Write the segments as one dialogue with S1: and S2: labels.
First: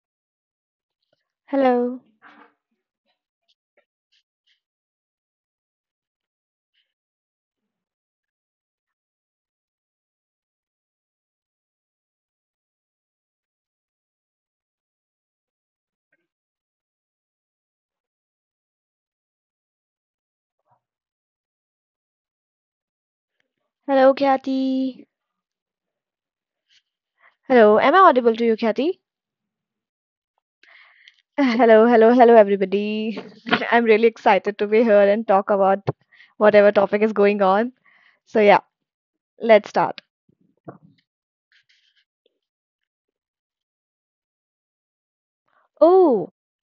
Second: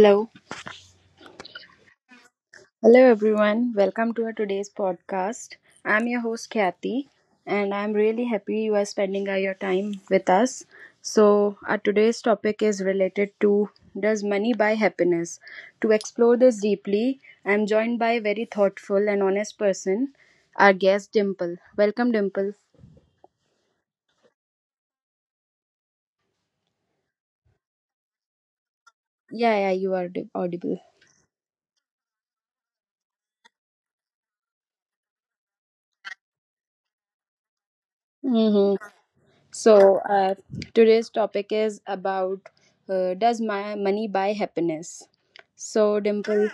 S1: Hello.
S2: Hello.
S1: Hello, everyone. Welcome to our today's podcast. I'm your host, Kathy, and I'm really happy you are spending your time with us. So, our today's topic is related to, does money buy happiness? To explore this deeply, I'm joined by a very thoughtful and honest person, our guest, Dimple. Welcome, Dimple.
S2: Hello, Kathy. Hello. Am I audible to you, Kathy?
S1: Yeah, yeah, you are audible.
S2: Hello, hello, hello, everybody. I'm really excited to be here and talk about whatever topic is going on. So, yeah,
S1: Mm-hmm.
S2: let's start.
S1: So, today's topic is about, does my money buy happiness? So,
S2: Oh,
S1: Dimple,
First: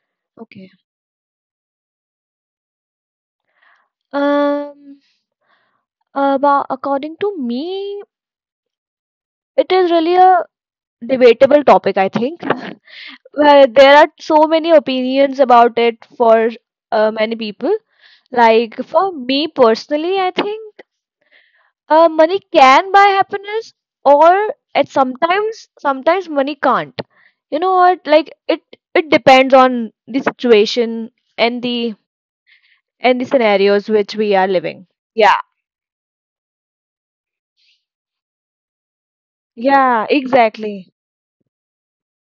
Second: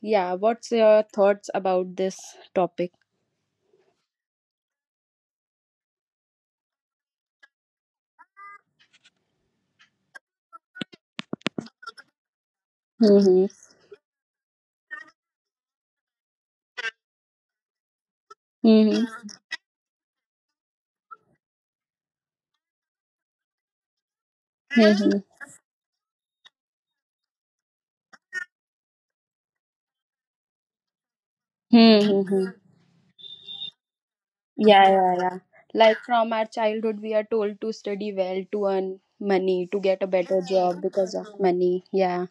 S1: yeah,
S2: okay.
S1: what's your thoughts about this topic?
S2: Um, about according to me, it is really a debatable topic, I think. Well,
S1: Mm-hmm.
S2: there are so many opinions about it for many people. Like for
S1: Mm-hmm.
S2: me personally, I think. Money can buy happiness, or at
S1: Mm-hmm.
S2: sometimes money can't. You know what? Like it depends on the situation and the
S1: Mm-hmm.
S2: and the scenarios which we are
S1: Yeah,
S2: living.
S1: yeah,
S2: Yeah.
S1: yeah. Like from our childhood, we are told to study well, to earn money, to get a
S2: Yeah,
S1: better job
S2: exactly.
S1: because of money. Yeah.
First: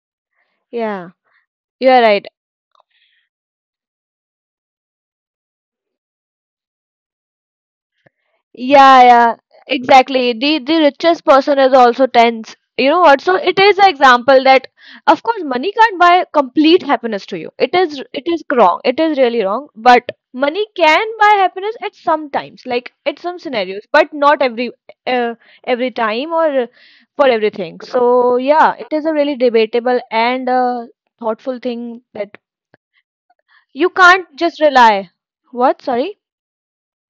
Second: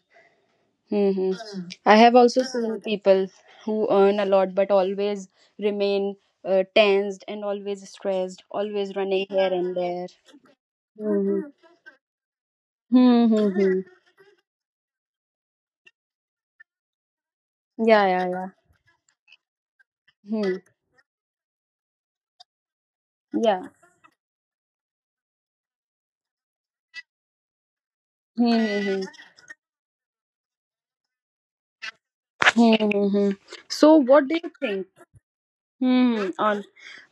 S2: Yeah,
S1: Hmm.
S2: you
S1: I
S2: are
S1: have
S2: right.
S1: also seen people who earn a lot but always remain tensed and always stressed, always
S2: Yeah,
S1: running
S2: yeah,
S1: here and there.
S2: exactly. The richest
S1: Mm-hmm.
S2: person is also tense. You know what? So it is
S1: Mm-hmm.
S2: an example that, of course, money can't buy complete happiness to you. It is
S1: Yeah,
S2: it
S1: yeah,
S2: is
S1: yeah.
S2: wrong. It is really wrong. But
S1: Hmm.
S2: money can buy happiness at some times, like at some
S1: Yeah.
S2: scenarios, but not uh, every time or for everything. So yeah, it
S1: Mm-hmm.
S2: is a really debatable and thoughtful thing that
S1: Mm-hmm.
S2: you
S1: So, what do
S2: can't
S1: you
S2: just
S1: think?
S2: rely. What? Sorry.
S1: Hmm. On,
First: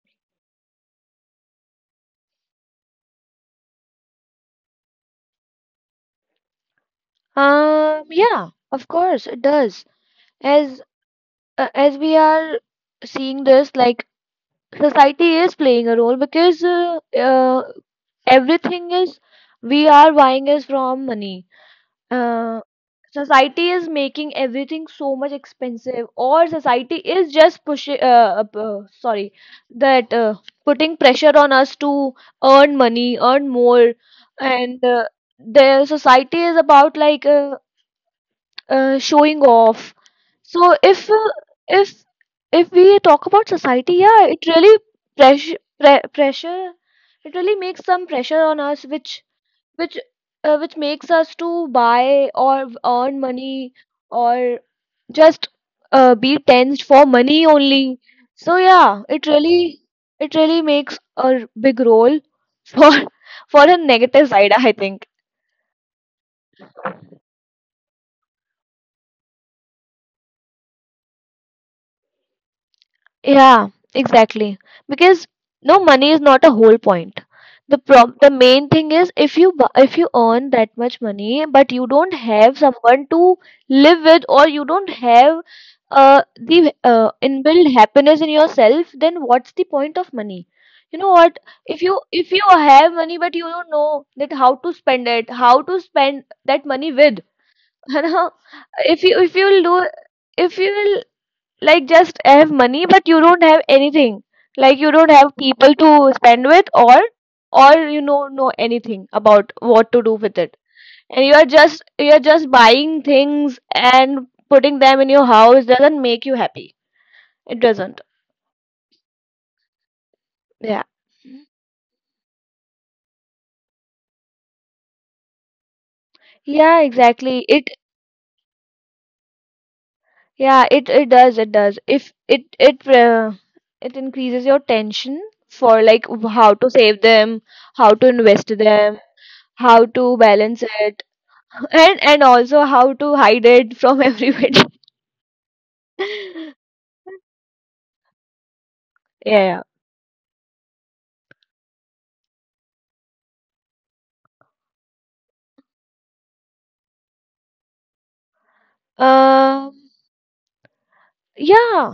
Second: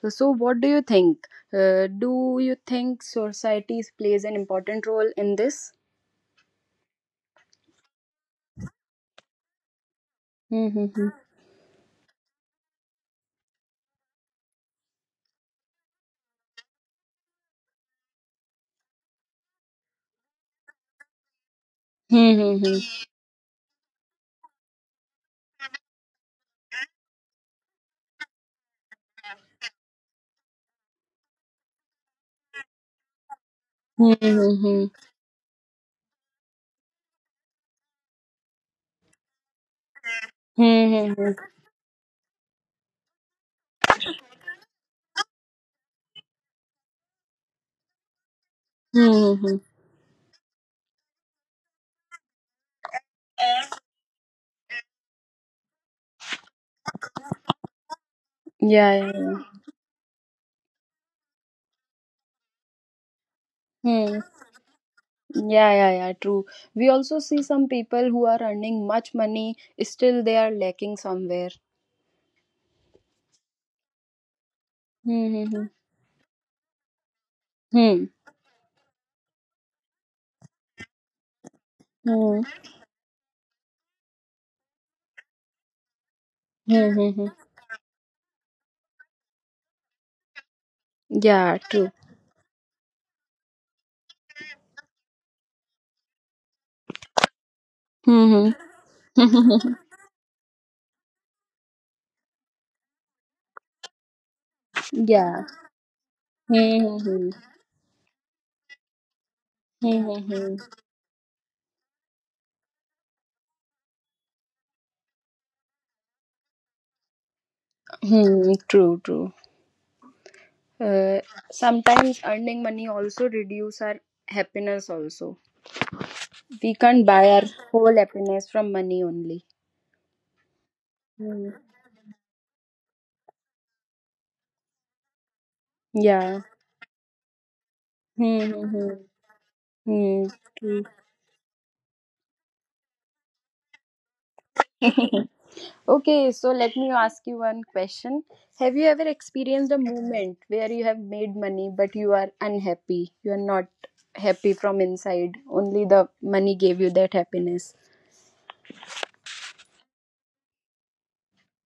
S1: so, what do you think? Do you think societies plays an important role in this?
S2: Yeah. Of course, it does. As
S1: Mm-hmm.
S2: as we are seeing this, like society is playing a role because everything is we are buying is from money. Uh,
S1: Mm-hmm.
S2: society is making everything so much expensive, or society is just pushing. Sorry, that putting pressure on us to earn money, earn more,
S1: Mm-hmm.
S2: and
S1: Mm-hmm.
S2: the society is about like showing off. So
S1: Mm-hmm.
S2: if if we talk about society, yeah, it really pressure pre pressure it really makes some pressure on us,
S1: Mm-hmm.
S2: which which makes us to buy or earn money or just be tensed for money only. So
S1: Yeah,
S2: yeah,
S1: yeah,
S2: it
S1: yeah.
S2: really it really makes a big role for for a
S1: Hmm.
S2: negative side, I think.
S1: Yeah, yeah, yeah, true. We also see some people who are earning much money, still they are lacking somewhere.
S2: Yeah, exactly. Because
S1: Hmm. Hmm.
S2: no, money is not a whole point. The
S1: Hmm.
S2: prob the main thing is if you earn that much money, but you don't
S1: Hmm. Hmm.
S2: have someone to live with, or you don't have uh the
S1: Hmm.
S2: uh,
S1: Hmm. Hmm.
S2: inbuilt happiness in yourself, then what's the point of money? You know what?
S1: Yeah,
S2: If you
S1: true.
S2: if you have money but you don't know that how to spend it, how to spend that money with, you know,
S1: Hmm. Hmm.
S2: if you will do if you will like just have money but you don't have anything, like you don't have
S1: Yeah.
S2: people to spend with or
S1: Hmm. Hmm. Hmm.
S2: or you know know anything about what to do
S1: Hmm.
S2: with it,
S1: Hmm, hmm.
S2: and you are just buying things and putting them in your house doesn't make you happy, it doesn't.
S1: Hmm, true, true.
S2: Yeah.
S1: Uh, sometimes earning money also reduce our happiness also.
S2: Yeah,
S1: We can't
S2: exactly.
S1: buy
S2: it
S1: our whole happiness from money only.
S2: Yeah. it it does it
S1: Hmm.
S2: does If it increases your tension for, like, how
S1: Yeah.
S2: to save them, how to invest
S1: Hmm.
S2: them,
S1: Hmm. Hmm.
S2: how to
S1: Hmm.
S2: balance it,
S1: True.
S2: and also how to hide it from everybody.
S1: Okay, so let me ask you one question. Have you ever
S2: Yeah.
S1: experienced a moment where you have made money but you are unhappy? You are not happy from inside. Only the money gave you that happiness.
S2: um yeah,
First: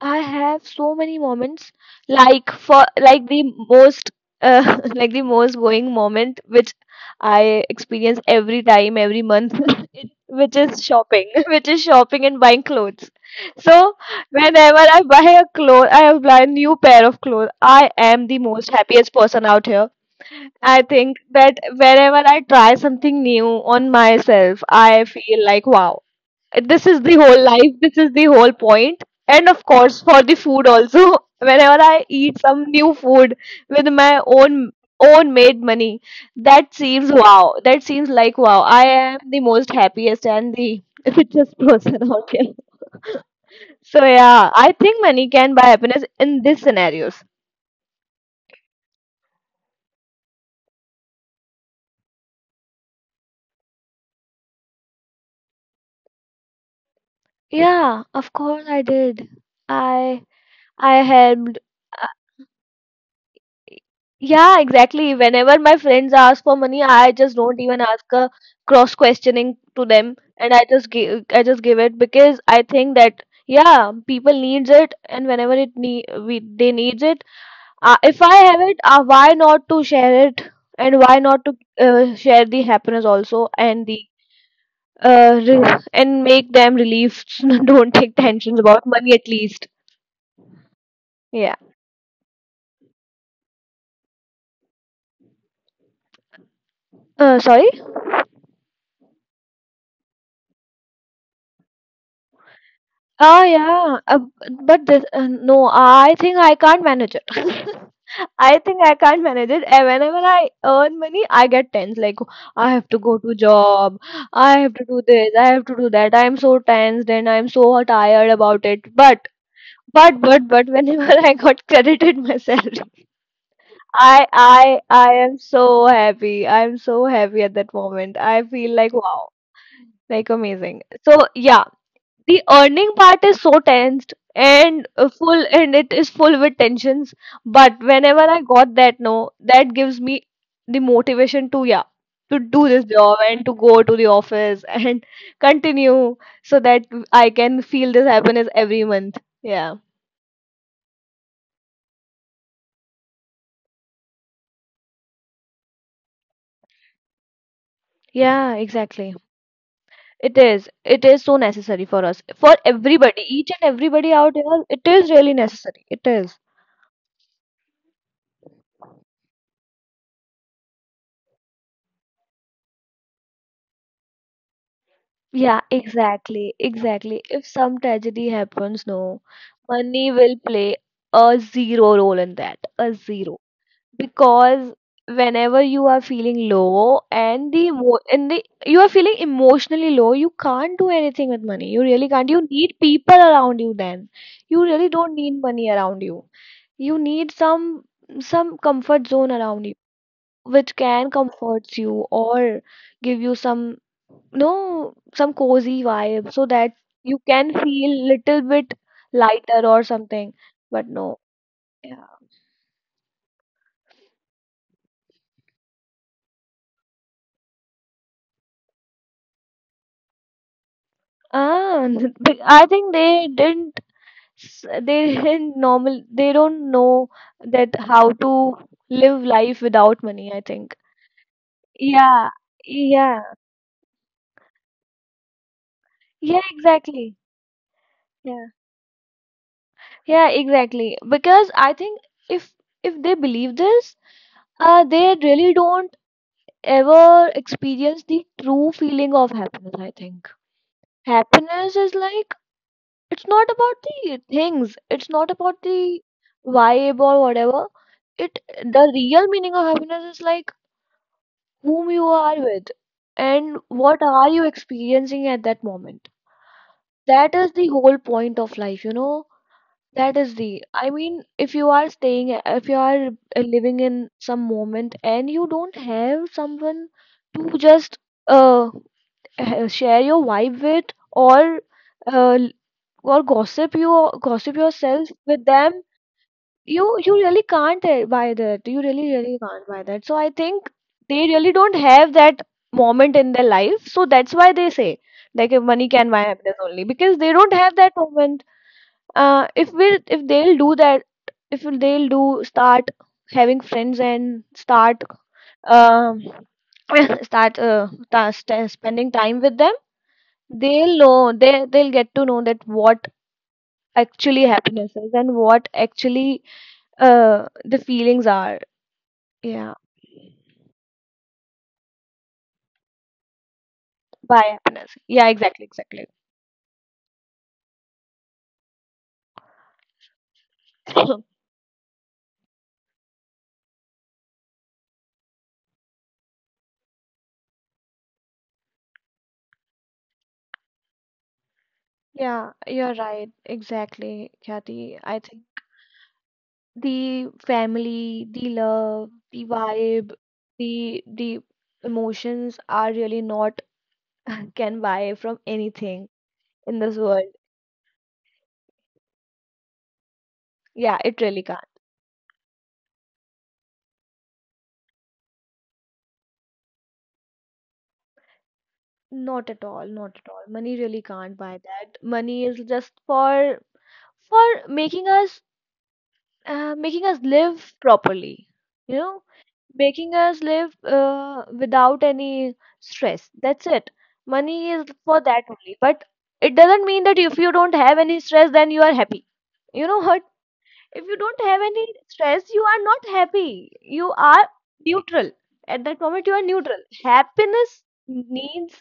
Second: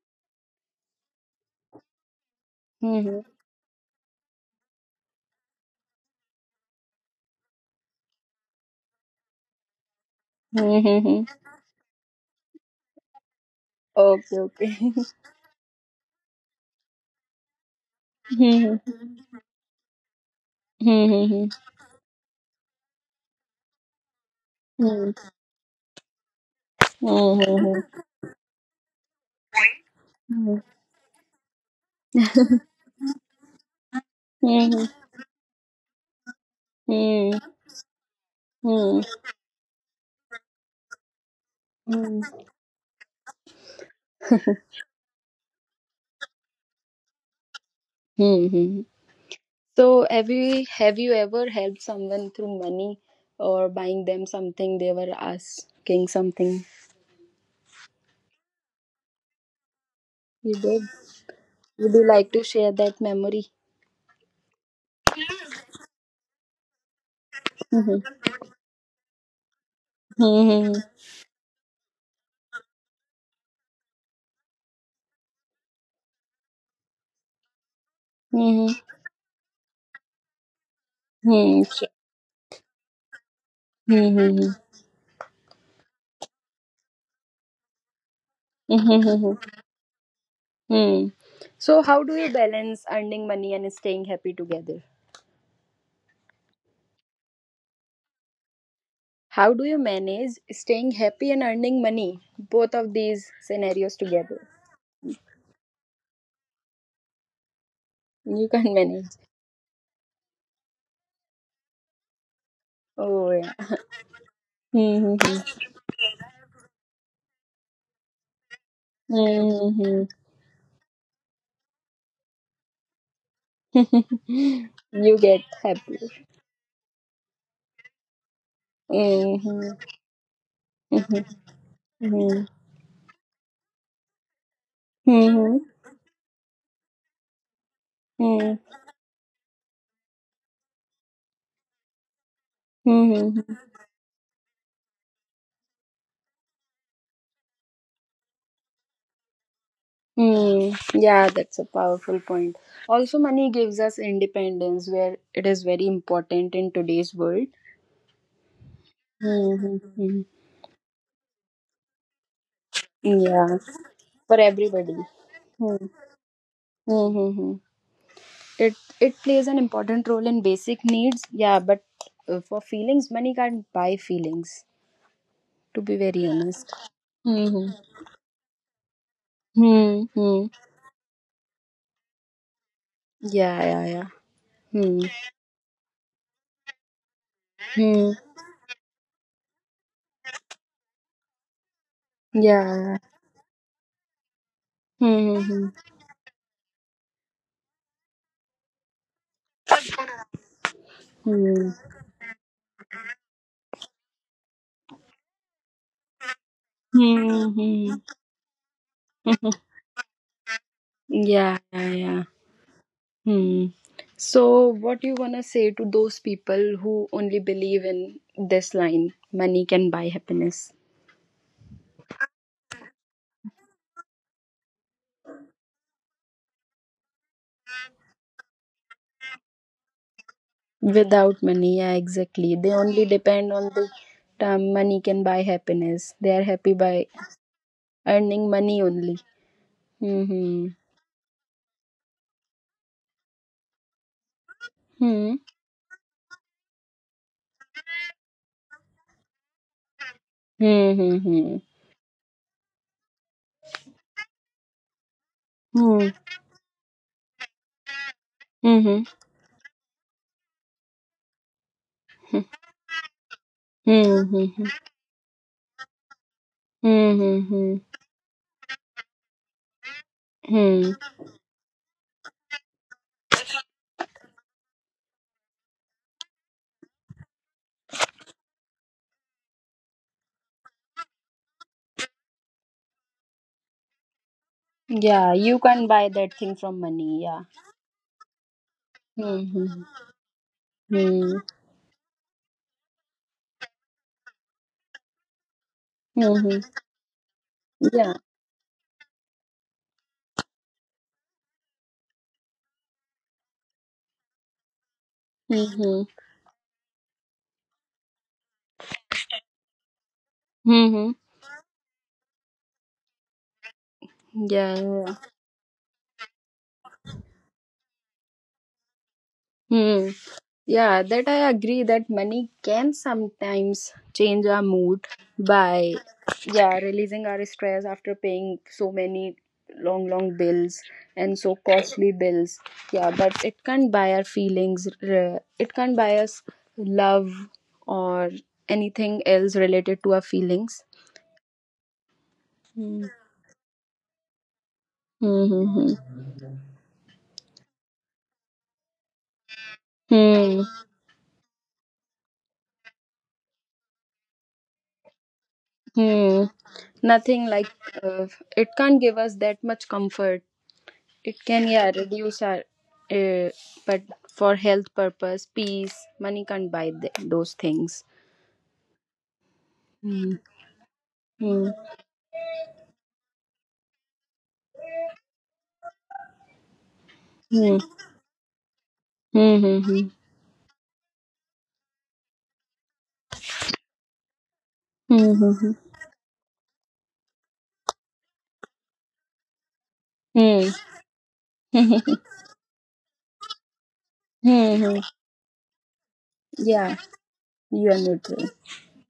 S2: I have so many moments. Like, for,
S1: Mm-hmm.
S2: like, the most like the most going moment which I experience every time, every month, which is
S1: Mm-hmm.
S2: shopping, which is shopping and buying clothes. So
S1: Okay, okay.
S2: whenever I buy a new pair of clothes, I am the most happiest person out here. I think
S1: Mm-hmm.
S2: that wherever I try something new on myself, I
S1: Mm-hmm.
S2: feel like, wow, this is the whole life,
S1: Mm-hmm.
S2: this is the whole point. And of course, for the
S1: Mm-hmm.
S2: food also, whenever I eat some new food with my own made money, that seems wow, that seems like wow, I
S1: Mm-hmm.
S2: am the most happiest and the richest person out here. So yeah, I think money can buy happiness in these scenarios.
S1: Mm-hmm. So have you ever helped someone through money or buying them something, they were asking something?
S2: Yeah, of course I did. I
S1: You did.
S2: I helped.
S1: Would you like to share that memory?
S2: Yeah, exactly. Whenever my friends ask for money, I just don't
S1: Mhm.
S2: even ask a cross questioning to them,
S1: Mhm.
S2: and I just give it, because I think that, yeah, people needs it, and whenever it need, we they needs it. If I
S1: Mhm.
S2: have it, why not to share it, and why
S1: Mhm.
S2: not to
S1: Sure.
S2: share the happiness also, and the
S1: Mhm.
S2: uh re- and make them relieved. Don't take tensions
S1: Mhm.
S2: about
S1: Mhm.
S2: money at least.
S1: Mhm. So,
S2: Yeah.
S1: how do you balance earning money and staying happy together?
S2: Sorry.
S1: How do you manage staying happy and earning money, both of these
S2: Oh
S1: scenarios
S2: yeah,
S1: together?
S2: but no, I think I can't manage it.
S1: You can
S2: I think
S1: manage.
S2: I can't manage it. And whenever I earn money, I get tense. Like, I have
S1: Oh,
S2: to
S1: yeah.
S2: go to job, I have
S1: Mhm.
S2: to do this, I have to do that. I am so tensed and I am so tired about it. But
S1: Mhm. Mhm.
S2: but but but whenever I got credited my salary, I
S1: You
S2: I
S1: get
S2: I am
S1: happy.
S2: so happy. I am so happy at that moment. I feel like wow,
S1: Mhm.
S2: like amazing.
S1: Mhm.
S2: So yeah,
S1: Mhm.
S2: the earning part is so tensed and
S1: Mhm.
S2: full, and it is full with tensions, but whenever
S1: Mhm.
S2: I got that, no, that gives me the motivation to, to do this
S1: Mhm.
S2: job and to go to the office and continue, so that I can feel this happiness every month. Yeah.
S1: Hmm. Yeah, that's a powerful point. Also, money gives us independence, where it is very important in today's world.
S2: Yeah, exactly.
S1: Mm-hmm.
S2: It is so necessary for us, for
S1: Yeah,
S2: everybody, each and
S1: for
S2: everybody out
S1: everybody.
S2: here. It is really
S1: Hmm.
S2: necessary, it is.
S1: Mm-hmm. It it plays an important role in basic needs. Yeah, but for feelings, money can't buy feelings. To be
S2: Yeah,
S1: very honest.
S2: exactly, exactly.
S1: Mm-hmm.
S2: If some tragedy happens, no,
S1: Hmm. Hmm.
S2: money will play a zero role in that, a
S1: Yeah.
S2: zero.
S1: Yeah. Yeah. Hmm.
S2: Because whenever you are feeling low and the
S1: Hmm.
S2: emo and the you are feeling emotionally low, you can't do anything with money. You really can't. You
S1: Yeah.
S2: need people around you then. You really don't
S1: Hmm.
S2: need money around you. You need some comfort zone around you which can
S1: Hmm.
S2: comfort you or give you some, no, some cozy vibe, so that
S1: Hmm.
S2: you can
S1: Hmm.
S2: feel little bit
S1: Hmm.
S2: lighter or something. But no.
S1: Yeah, yeah, yeah.
S2: Yeah.
S1: Hmm. So, what you wanna say to those people who only believe in this line, money can buy happiness?
S2: Ah, but I think they didn't s- they didn't normal they don't know that how to live life without money, I think.
S1: Without money, yeah, exactly.
S2: Yeah,
S1: They only depend
S2: yeah,
S1: on the term, money can buy happiness. They are
S2: yeah,
S1: happy by
S2: exactly.
S1: earning
S2: Yeah,
S1: money only.
S2: yeah,
S1: Hmm.
S2: exactly. Because I think if if they believe this,
S1: Hmm.
S2: they really don't ever experienced the true feeling of happiness, I think.
S1: Hmm. Hmm.
S2: Happiness is like, it's not about the things, it's not about
S1: Hmm.
S2: the vibe or whatever. It
S1: Hmm. Hmm.
S2: The real meaning of happiness is like whom you are with and
S1: Hmm.
S2: what
S1: Hmm.
S2: are
S1: Hmm.
S2: you experiencing at that moment.
S1: Hmm.
S2: That
S1: Hmm.
S2: is the whole point of life, you know.
S1: Hmm.
S2: I mean, if you are living in some moment and you don't have someone to just uh share your vibe with, or uh, or gossip
S1: Yeah,
S2: yourself
S1: you
S2: with
S1: can
S2: them.
S1: buy that thing from
S2: you
S1: money. Yeah.
S2: you really can't buy that, you really
S1: Hmm.
S2: really
S1: Hmm.
S2: can't buy that. So I think they really don't have that moment in their life, so that's why they say, like, if money
S1: Hmm.
S2: can buy
S1: Hmm.
S2: happiness only because they don't have
S1: Yeah.
S2: that moment. If they'll do that, if they'll do, start having friends and start
S1: Mm-hmm.
S2: um start spending time with them,
S1: Mm-hmm.
S2: they'll know, they'll get to know that what
S1: Yeah.
S2: actually
S1: Yeah.
S2: happiness is and what actually the feelings are.
S1: Hmm.
S2: Yeah.
S1: Yeah, that I agree that money can sometimes change our
S2: By
S1: mood
S2: happiness. Yeah,
S1: by,
S2: exactly, exactly.
S1: yeah, releasing our stress after paying so many long long bills and so costly bills. Yeah, but it can't buy our feelings. It can't buy us love or anything else related to our feelings.
S2: Yeah,
S1: Mm-hmm.
S2: you're right, exactly, Kathy. I think
S1: Mm-hmm.
S2: the family, the love, the vibe,
S1: Hmm.
S2: the emotions are really not can buy from anything
S1: Hmm.
S2: in this
S1: Nothing
S2: world.
S1: like, uh, it can't give us that much comfort.
S2: Yeah,
S1: It
S2: it
S1: can,
S2: really
S1: yeah,
S2: can't.
S1: reduce our, uh, but for health purpose, peace, money can't buy those things.
S2: Not at all, not at all. Money really can't
S1: Hmm.
S2: buy that. Money is just for making us
S1: Hmm.
S2: live properly, you know,
S1: Hmm. Hmm. Hmm. Hmm.
S2: making us live without any stress. That's it. Money is for
S1: Hmm.
S2: that only. But it doesn't mean that if you don't have any stress then you are happy. You know what?
S1: Hmm.
S2: If you don't have
S1: Hmm.
S2: any stress, you are not happy, you are
S1: Hmm. Hmm.
S2: neutral. At that moment, you are
S1: Yeah,
S2: neutral.
S1: you are
S2: Happiness
S1: neutral.
S2: needs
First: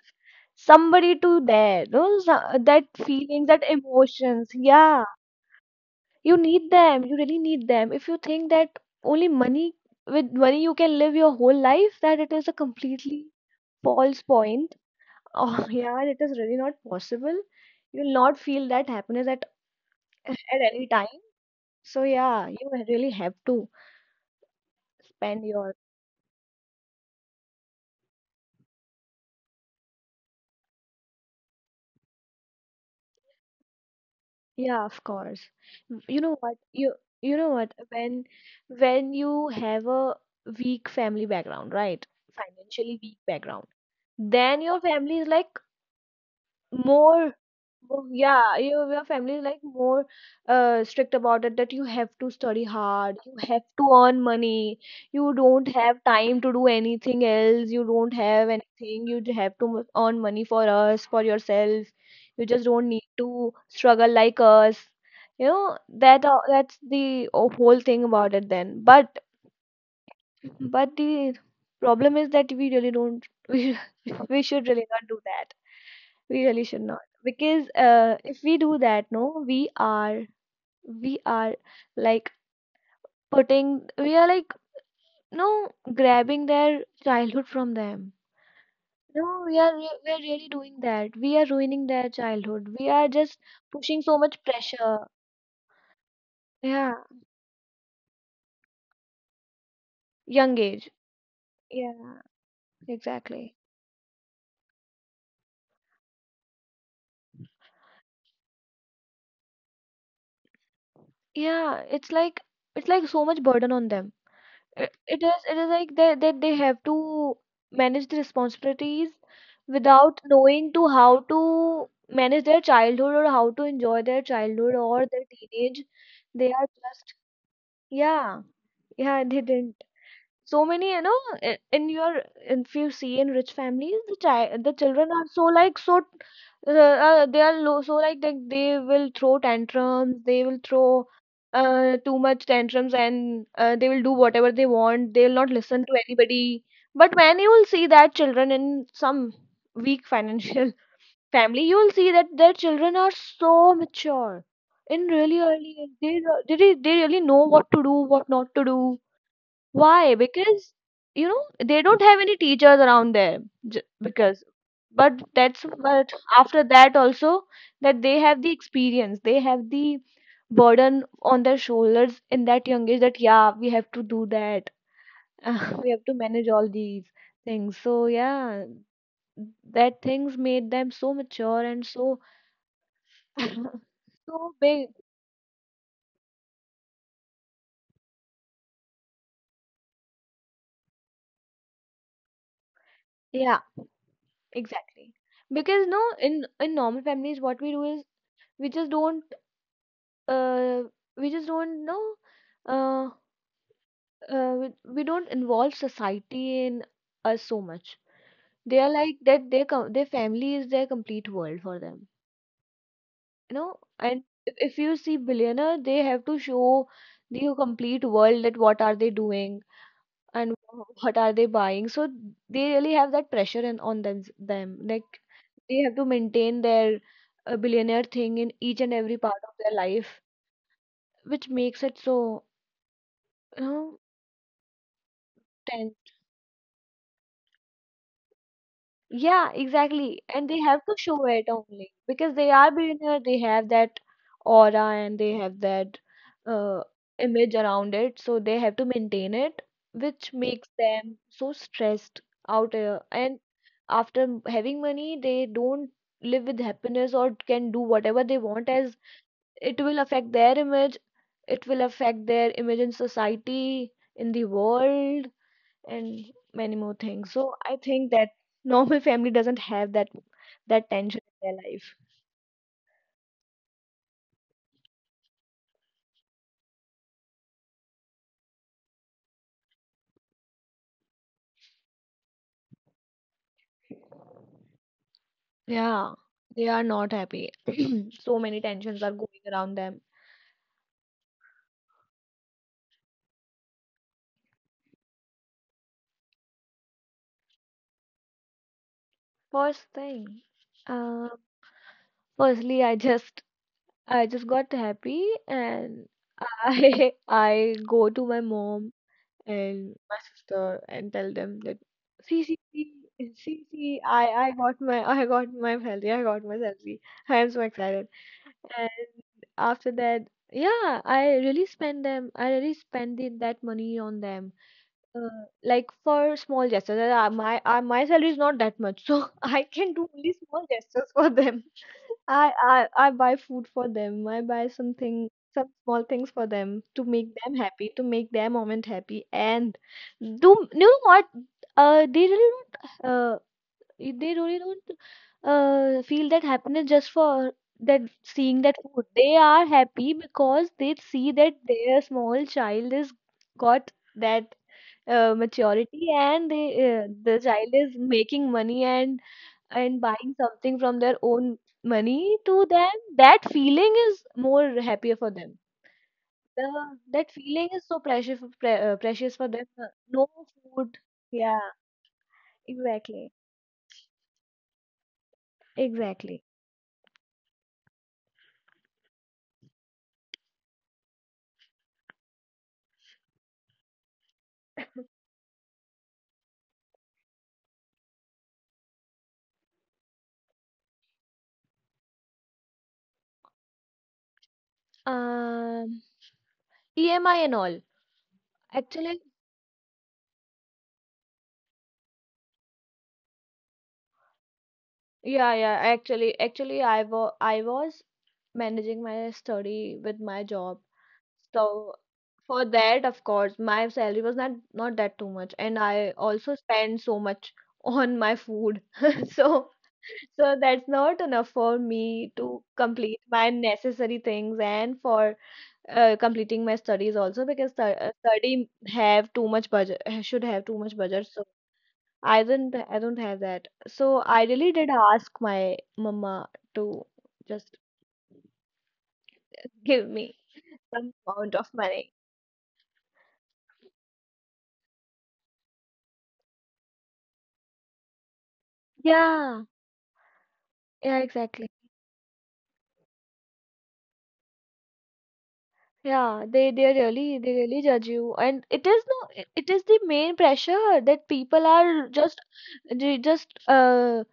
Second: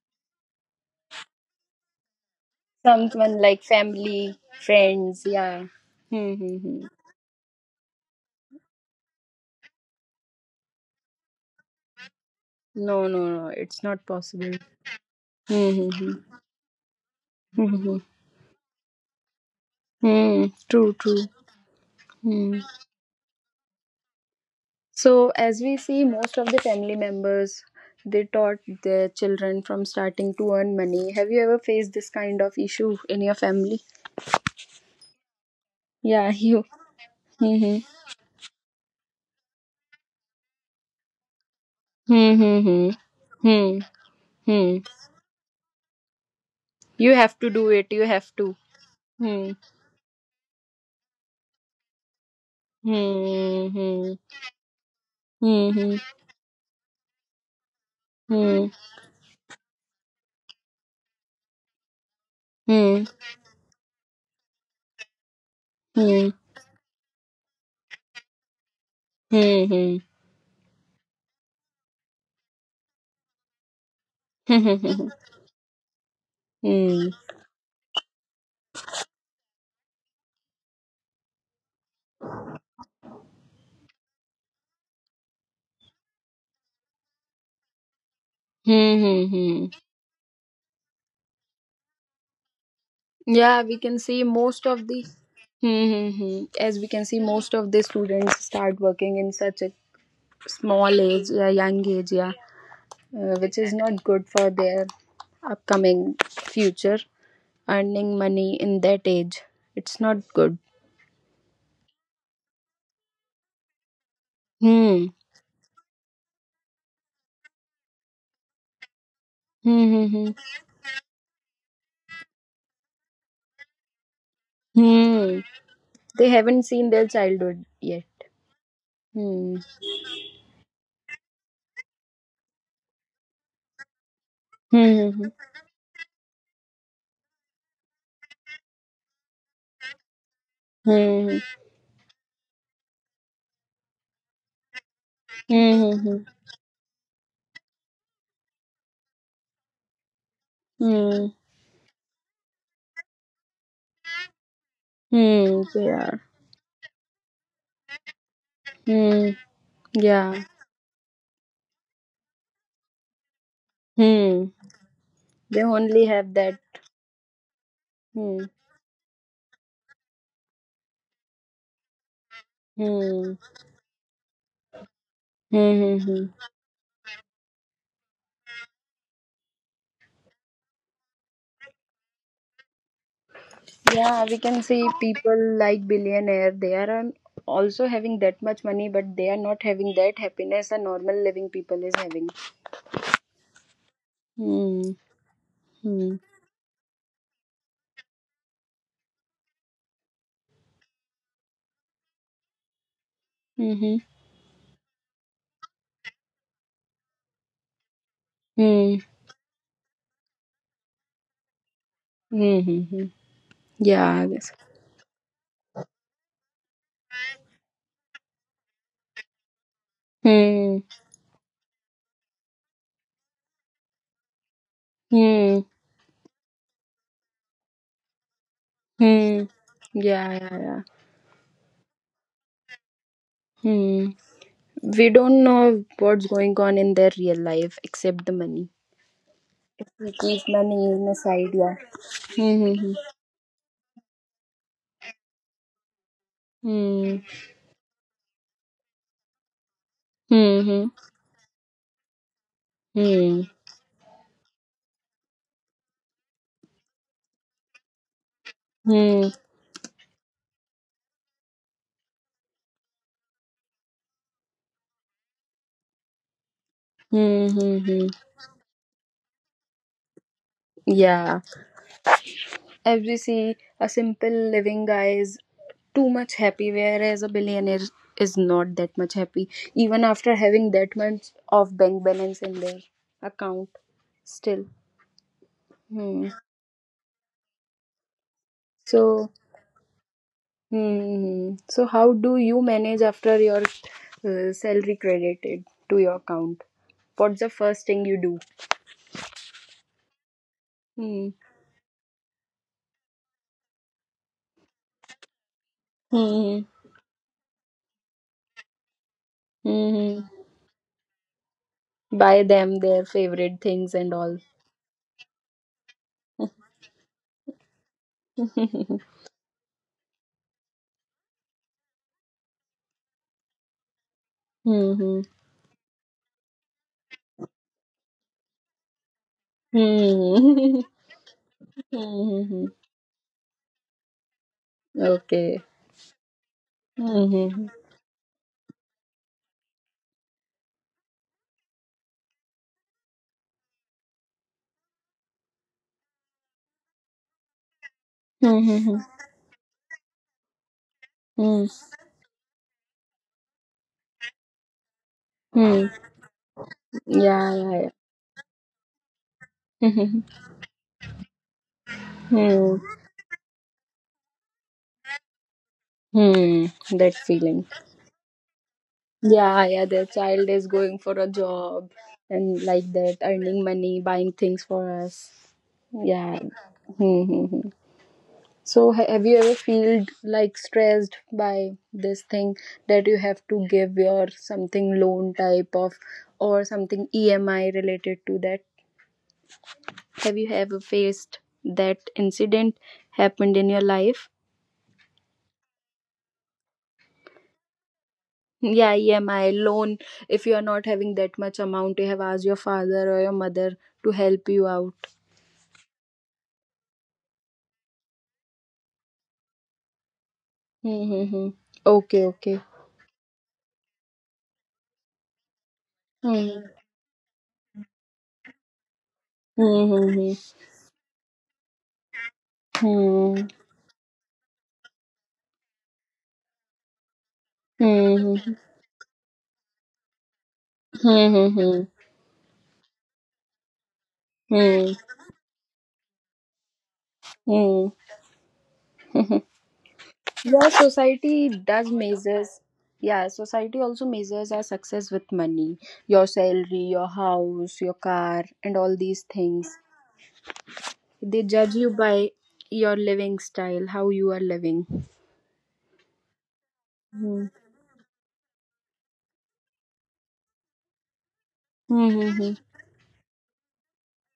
S2: somebody to there, that
S1: Someone
S2: feelings,
S1: like
S2: that
S1: family,
S2: emotions. Yeah.
S1: friends. Yeah. Hmm.
S2: You
S1: Hmm.
S2: need
S1: Hmm.
S2: them. You really need them. If you think that only money, with money you can live your whole life, that it is a
S1: No, no,
S2: completely
S1: no, it's not
S2: false
S1: possible.
S2: point. Oh,
S1: Hmm.
S2: yeah,
S1: Hmm.
S2: it is really not possible.
S1: Hmm. Hmm. Hmm.
S2: You will not feel that happiness at
S1: Hmm. True.
S2: any
S1: True.
S2: time. So, yeah,
S1: Hmm.
S2: you really have to
S1: So,
S2: spend
S1: as we
S2: your,
S1: see, most of the family members, they taught their children from starting to earn money. Have you ever faced this kind of issue in your family?
S2: yeah, of course. Mm. You
S1: Yeah,
S2: know
S1: you.
S2: what? You know what?
S1: Mm-hmm.
S2: When you have a weak family background, right?
S1: Hmm.
S2: Financially weak background,
S1: Hmm.
S2: then
S1: Hmm.
S2: your family is like
S1: You have
S2: more
S1: to do it. You
S2: more-
S1: have to.
S2: yeah your, your family
S1: Hmm.
S2: is like more strict about it. That you have to study hard, you
S1: Hmm.
S2: have to
S1: Hmm.
S2: earn money, you don't
S1: Hmm.
S2: have time to do anything else, you don't have
S1: Hmm.
S2: anything, you earn money for us, for yourself. You just don't
S1: Hmm.
S2: need to struggle like us. You know
S1: Hmm.
S2: that, that's the whole thing about it then. But
S1: Hmm.
S2: but the problem is that we really don't, we should really
S1: Hmm.
S2: not do that. We really should
S1: Hmm.
S2: not, because if we do that, no, we are, we are like putting we are like no grabbing their childhood from them.
S1: Hmm. Hmm.
S2: No,
S1: Hmm. Hmm.
S2: we are really doing that. We are ruining their childhood. We are just
S1: Yeah, we can
S2: pushing
S1: see
S2: so much
S1: most of the,
S2: pressure.
S1: mm-hmm, as we
S2: Yeah,
S1: can see, most of the students start working in such a
S2: young
S1: small
S2: age.
S1: age, yeah, young age,
S2: Yeah,
S1: yeah, which
S2: exactly.
S1: is not good for their upcoming future. Earning money in that age, it's not good.
S2: Yeah, it's like, it's like so much burden on them. it,
S1: Hmm.
S2: it is it is like that, that they have to manage the responsibilities
S1: Hmm.
S2: without
S1: Hmm.
S2: knowing to how to manage their childhood, or how to enjoy their
S1: Hmm.
S2: childhood or their
S1: Hmm.
S2: teenage.
S1: They
S2: They
S1: haven't
S2: are
S1: seen their
S2: just,
S1: childhood yet.
S2: yeah, yeah, they
S1: Hmm.
S2: didn't, so many, you know, in your if you see in rich families, the child, the children
S1: Hmm.
S2: are so like so, they are low, so like they will throw tantrums, they will
S1: Hmm.
S2: throw
S1: Hmm.
S2: too much tantrums, and they will do whatever they want, they will not listen
S1: Hmm. Hmm.
S2: to
S1: Hmm.
S2: anybody. But when you will see that children in some weak financial
S1: Hmm.
S2: family, you will see that their children are so mature. In
S1: Hmm.
S2: really
S1: Hmm, hmm, hmm.
S2: early age,
S1: Yeah.
S2: they really know what to do, what not to do.
S1: Hmm.
S2: Why?
S1: Yeah.
S2: Because, you know, they don't have any teachers around there. J Because,
S1: Hmm.
S2: but
S1: They
S2: that's,
S1: only
S2: but
S1: have that.
S2: after that also, that they
S1: Hmm.
S2: have the experience, they have the burden on their shoulders in that young age, that
S1: Hmm.
S2: yeah, we have to do that, we
S1: Hmm. Hmm,
S2: have to
S1: hmm.
S2: manage all these things. So yeah, that things made them so mature and so,
S1: Yeah, we
S2: so
S1: can see
S2: big.
S1: people like billionaire. They are also having that much money, but they are not having that happiness a normal living people is having.
S2: Yeah,
S1: Hmm.
S2: exactly. Because no,
S1: Hmm.
S2: in normal families, what we do is we just don't, uh, we just don't know, uh,
S1: Hmm. Hmm.
S2: we don't involve society in us so much. They are
S1: Hmm.
S2: like that, their com- their family is their complete world for them,
S1: Hmm, hmm. Hmm.
S2: you know.
S1: Yeah. I
S2: and
S1: guess.
S2: if, if you see billionaire, they have to show the complete world that what are they doing and
S1: Hmm.
S2: what are they buying. So they really have that pressure in, on them, them like,
S1: Hmm.
S2: they have to maintain their billionaire thing in each and every
S1: Hmm.
S2: part of their life,
S1: Yeah. Yeah. Yeah.
S2: which makes it so, you know,
S1: Hmm. We don't know
S2: tense.
S1: what's going on in their real life except the money.
S2: Yeah,
S1: If we
S2: exactly.
S1: keep
S2: And they
S1: money
S2: have to
S1: in the
S2: show it
S1: side, yeah.
S2: only because they
S1: Hmm. Hmm.
S2: are
S1: Hmm.
S2: billionaire. They have that aura, and they have that uh,
S1: Hmm.
S2: image around it. So they have to maintain it, which makes
S1: Hmm.
S2: them so stressed out here.
S1: Hmm.
S2: And after having money, they don't live with happiness or can do whatever they want, as
S1: Hmm.
S2: it will affect their image. It will affect their image in society, in the world, and many more things.
S1: Hmm.
S2: So
S1: Hmm.
S2: I
S1: Hmm.
S2: think that normal family doesn't have that, that tension
S1: Yeah.
S2: in their life.
S1: As we see, a simple living guy is too much happy, whereas a billionaire is not that much happy, even after having that much of bank balance in their account. Still.
S2: Yeah,
S1: Hmm.
S2: they are not happy. So many tensions are
S1: So.
S2: going around them.
S1: Hmm. So, how do you manage after your salary credited to your account? What's the first thing you do?
S2: First thing,
S1: Hmm.
S2: uh, firstly, I just, I just got happy, and
S1: Hmm.
S2: I, I go to my mom and
S1: Hmm.
S2: my sister and tell them that,
S1: Buy
S2: see see
S1: them
S2: see
S1: their
S2: eh,
S1: favorite
S2: see
S1: things
S2: see
S1: and
S2: I
S1: all.
S2: I got my, I got my salary, I got my salary, I am so excited.
S1: Mhm.
S2: And after that, yeah, I really spend them, I really spend the, that money on them.
S1: Mhm.
S2: uh, like for small gestures, my salary is not that much, so I can do only small
S1: Mhm.
S2: gestures for them.
S1: Hmm.
S2: I buy food for them. I buy something,
S1: Okay.
S2: some small things for them, to make them
S1: Mhm.
S2: happy, to make their moment happy. And do you know what? They really don't. They really don't. Feel that happiness just for that, seeing that
S1: Mhm.
S2: food. They are happy because they see that
S1: Mhm.
S2: their small child is got that
S1: Mhm.
S2: maturity, and they, the
S1: Yeah, yeah,
S2: child
S1: yeah.
S2: is making money, and
S1: Mhm.
S2: buying something from their own money to
S1: Mhm.
S2: them, that feeling is more happier for them.
S1: Mhm.
S2: The,
S1: That
S2: that
S1: feeling.
S2: feeling is so precious, precious for
S1: Yeah,
S2: them.
S1: yeah, their
S2: No
S1: child is going
S2: food.
S1: for a
S2: Yeah,
S1: job and like that,
S2: exactly.
S1: earning money, buying things for us. Yeah.
S2: Exactly.
S1: So, have you ever felt like stressed by this thing that you have to give your something loan type of or something EMI related to that? Have you ever faced that incident happened in your life?
S2: Um, EMI and all.
S1: Yeah,
S2: Actually,
S1: EMI loan. If you are not having that much amount, you have asked your father or your mother to help you out.
S2: yeah, yeah. Actually, actually, I was managing my study with my job.
S1: Mm-hmm.
S2: So
S1: Okay, okay.
S2: for that, of course, my salary was not that too much, and I also
S1: Hmm.
S2: spend so much on my food. So
S1: Hmm. Hmm.
S2: that's not enough for me to complete
S1: Hmm.
S2: my necessary things, and for completing my studies also, because
S1: Hmm. Hmm.
S2: study have too much budget, should have too much budget. So
S1: Hmm.
S2: I don't have that. So I really
S1: Hmm.
S2: did ask my mama to just
S1: Hmm. Hmm.
S2: give me
S1: Yeah,
S2: some
S1: society
S2: amount of
S1: does
S2: money.
S1: measures. Yeah, society also measures our success with money, your salary, your house, your car, and all these
S2: Yeah,
S1: things.
S2: yeah,
S1: They
S2: exactly.
S1: judge you by your living style, how you are living.
S2: Yeah, they really,
S1: Hmm.
S2: they really judge you, and it is, no, it is the main pressure, that people are
S1: Hmm.
S2: just,
S1: Hmm.
S2: they just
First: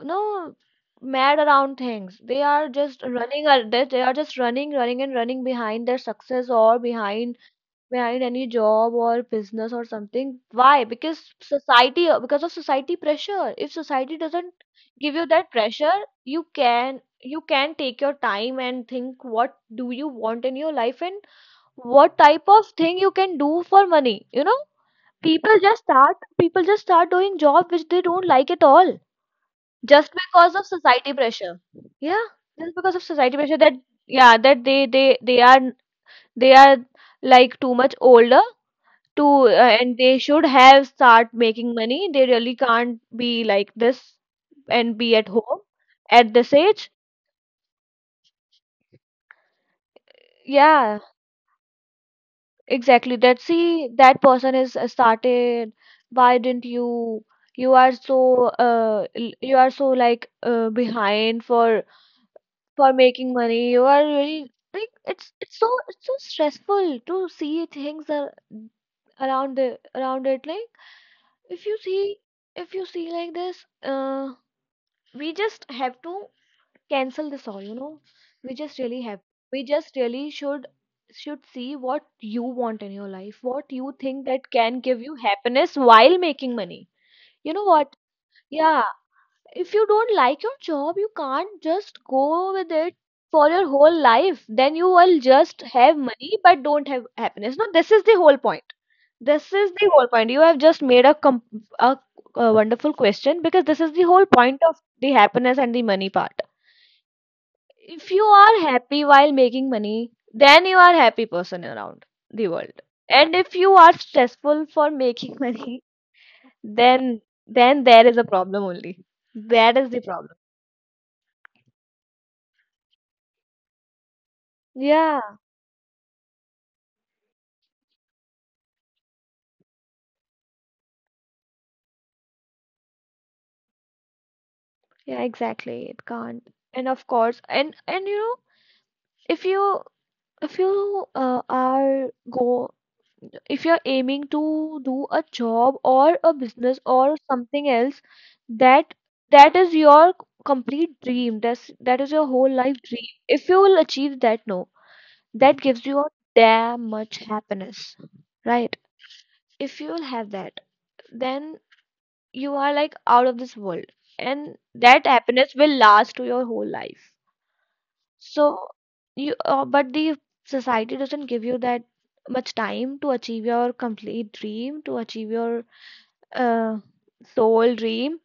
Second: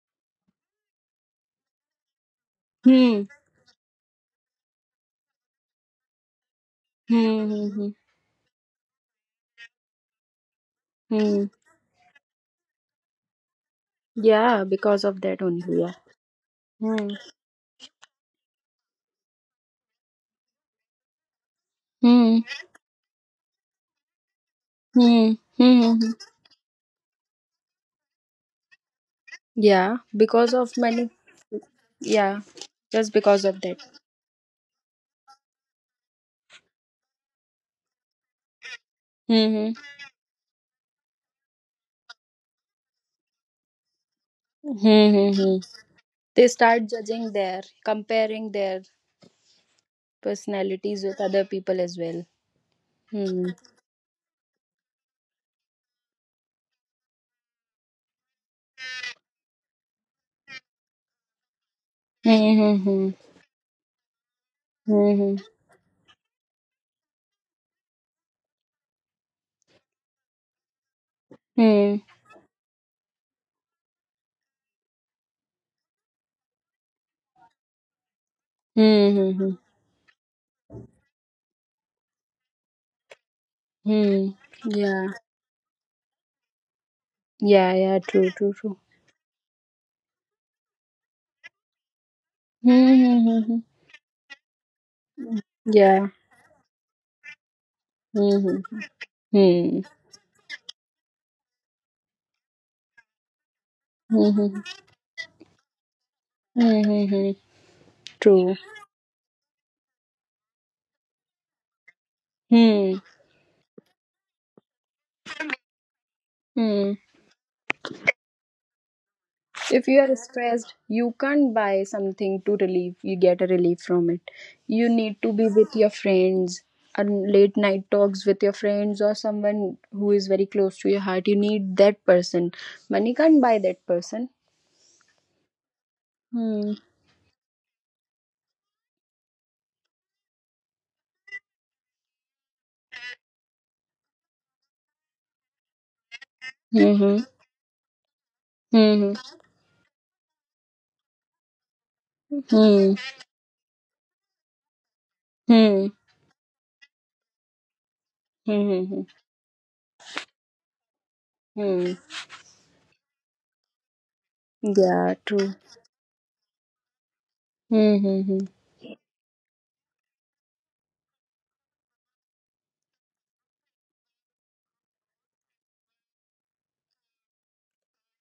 S2: no mad around things. They are just
S1: Hmm. Hmm.
S2: running ar- they are just running, running and running behind their success, or behind,
S1: Hmm. Hmm, hmm,
S2: behind any job or business or something. Why? Because
S1: hmm.
S2: society, because of society pressure. If society doesn't
S1: Yeah, because
S2: give
S1: of
S2: you
S1: that
S2: that
S1: only. Yeah.
S2: pressure,
S1: Hmm.
S2: you can take your time and think what do you want in your life, and what type
S1: Hmm.
S2: of thing you can do for money, you know.
S1: Hmm.
S2: people just
S1: Hmm. Hmm, hmm.
S2: start people just start doing job which they don't like at all,
S1: Yeah,
S2: just because
S1: because
S2: of
S1: of
S2: society
S1: money.
S2: pressure, yeah,
S1: Yeah,
S2: just because of
S1: just
S2: society
S1: because
S2: pressure.
S1: of
S2: That
S1: that.
S2: yeah, that they are, they are like too much older to,
S1: Hmm. Hmm.
S2: and they should have start making money, they really can't be like this and
S1: Hmm.
S2: be at
S1: Hmm,
S2: home
S1: hmm.
S2: at this
S1: They
S2: age.
S1: start judging their, comparing their
S2: Yeah,
S1: personalities with other people as well.
S2: exactly. That
S1: Hmm.
S2: see, that person is, started. Why didn't you? You are so, you are so like, behind for
S1: Hmm.
S2: for
S1: Hmm.
S2: making money. You are really like,
S1: Hmm.
S2: it's so stressful to see things that around the around it. Like if
S1: Hmm.
S2: you
S1: Hmm.
S2: see,
S1: Hmm.
S2: if you see like this, we just have to cancel this all, you know. We just really have,
S1: Hmm, hmm, hmm.
S2: we just really should see what you want in your life, what you think
S1: Hmm.
S2: that can give
S1: Yeah.
S2: you happiness while making money, you know
S1: Yeah.
S2: what.
S1: Yeah. True. True.
S2: Yeah,
S1: True.
S2: if you don't like your job, you can't just go with
S1: Hmm.
S2: it
S1: Hmm. Hmm.
S2: for
S1: Hmm.
S2: your whole life. Then you will just have
S1: Yeah.
S2: money but don't have happiness. No, this is the whole
S1: Hmm.
S2: point,
S1: Hmm.
S2: this is
S1: Hmm.
S2: the whole point. You have just made a, a wonderful question, because this is the whole
S1: Hmm. Hmm.
S2: point
S1: Hmm.
S2: of the happiness and the money part.
S1: Hmm, hmm, hmm.
S2: If you
S1: True.
S2: are happy while making money, then you are happy person around the world.
S1: Hmm.
S2: And if you are stressful for making money,
S1: Hmm.
S2: then then there is a problem only. That
S1: If
S2: is
S1: you
S2: the
S1: are
S2: problem.
S1: stressed, you can't buy something to relieve you, get a relief from it. You need to
S2: Yeah,
S1: be with your friends, and late night talks with your friends or someone who is very close to your heart. You need that person. Money can't buy that person.
S2: yeah, exactly. It can't.
S1: Hmm.
S2: And of course, and you know, if you, if you are go if you're aiming to do a job or a business or
S1: Hmm.
S2: something else, that,
S1: Hmm.
S2: that is your complete dream, that's, that is your whole life
S1: Hmm.
S2: dream. If you will achieve that, no, that gives
S1: Hmm.
S2: you a damn much happiness, right?
S1: Hmm.
S2: If you will have that, then
S1: Hmm.
S2: you are like out of this world, and that
S1: Yeah, true.
S2: happiness will last to your whole life.
S1: Hmm. Hmm. Hmm. Hmm.
S2: So you, but the society doesn't give you that much time to achieve your complete dream, to achieve your uh, soul dream,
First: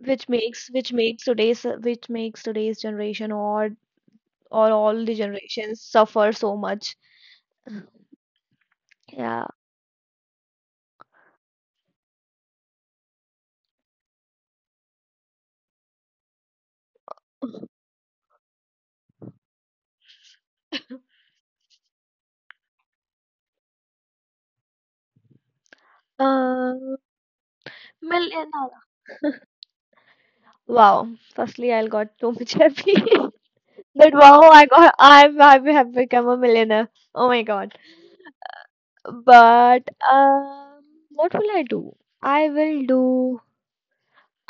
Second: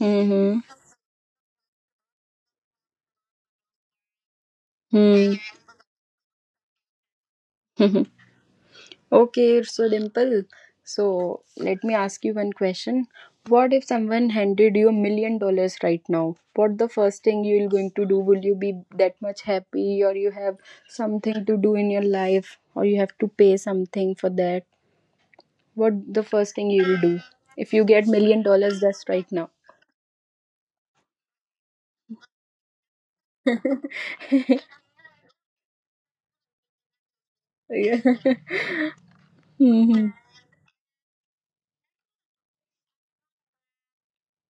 S2: which makes, which makes today's, which makes today's generation, or all the generations suffer so much.
S1: Hmm.
S2: Yeah.
S1: Okay, so Dimple, so let me ask you one question. What if someone handed you $1 million right now? What the first thing you're going to do? Will you be that much happy or you have something to do in your life or you have to pay something for that? What the first thing
S2: uh,
S1: you'll do if you get million
S2: million
S1: dollars just right
S2: dollar
S1: now?
S2: wow. Firstly, I got so much happy, that wow, I got, I have become a millionaire. Oh my god.
S1: Yeah.
S2: but
S1: Mhm.
S2: um what will I do? I will do,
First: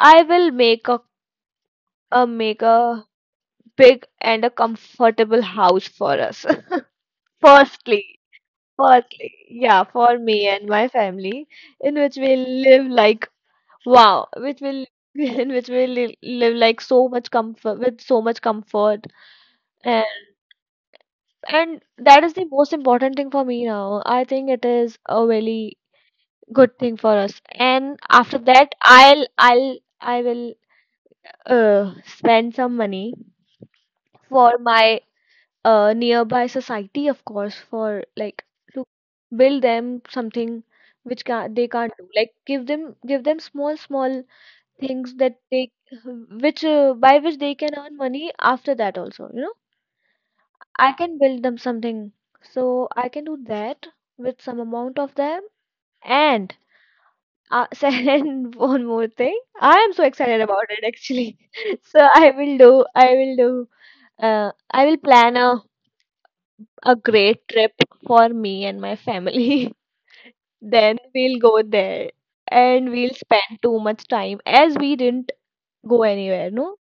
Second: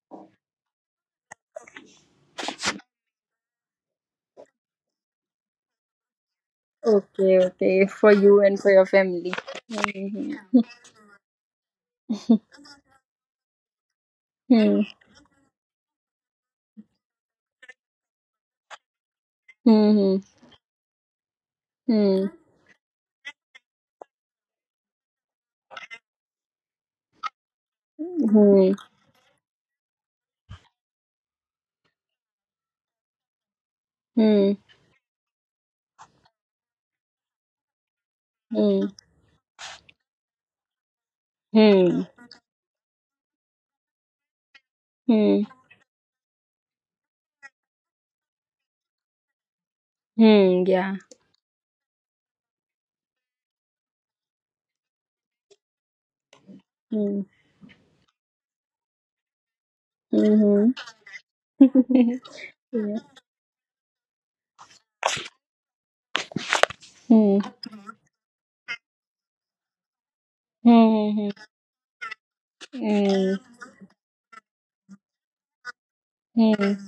S2: I will make a big and a comfortable house for us.
S1: Okay, okay, for
S2: Firstly,
S1: you and for your family.
S2: firstly, yeah, for
S1: Mhm.
S2: me and my family, in which we live like, wow, which
S1: Hmm.
S2: will, in which we li live like so much comfort, with so much comfort, and
S1: Hmm.
S2: and
S1: Hmm.
S2: that is the most important thing for me now. I think it is a really good thing for us. And after
S1: Hmm.
S2: that, I will spend some money
S1: Hmm.
S2: for my nearby society, of course, for like, to
S1: Hmm.
S2: build them something which can they can't
S1: Hmm.
S2: do. Like give them, give them small small things that
S1: Hmm.
S2: they, which, by which they can earn money after that also. You know,
S1: Hmm. Yeah.
S2: I can build them something, so I can do that with some amount of them. And
S1: Hmm.
S2: and one more thing, I am so excited
S1: Mhm.
S2: about it actually. So I will do,
S1: Yeah.
S2: I will do I will plan a
S1: Hmm. Hmm.
S2: great trip for me and my family. Then
S1: Hmm. Hmm.
S2: we'll go there, and we'll
S1: Hmm.
S2: spend too much time, as we didn't go anywhere,
S1: Hmm.
S2: no?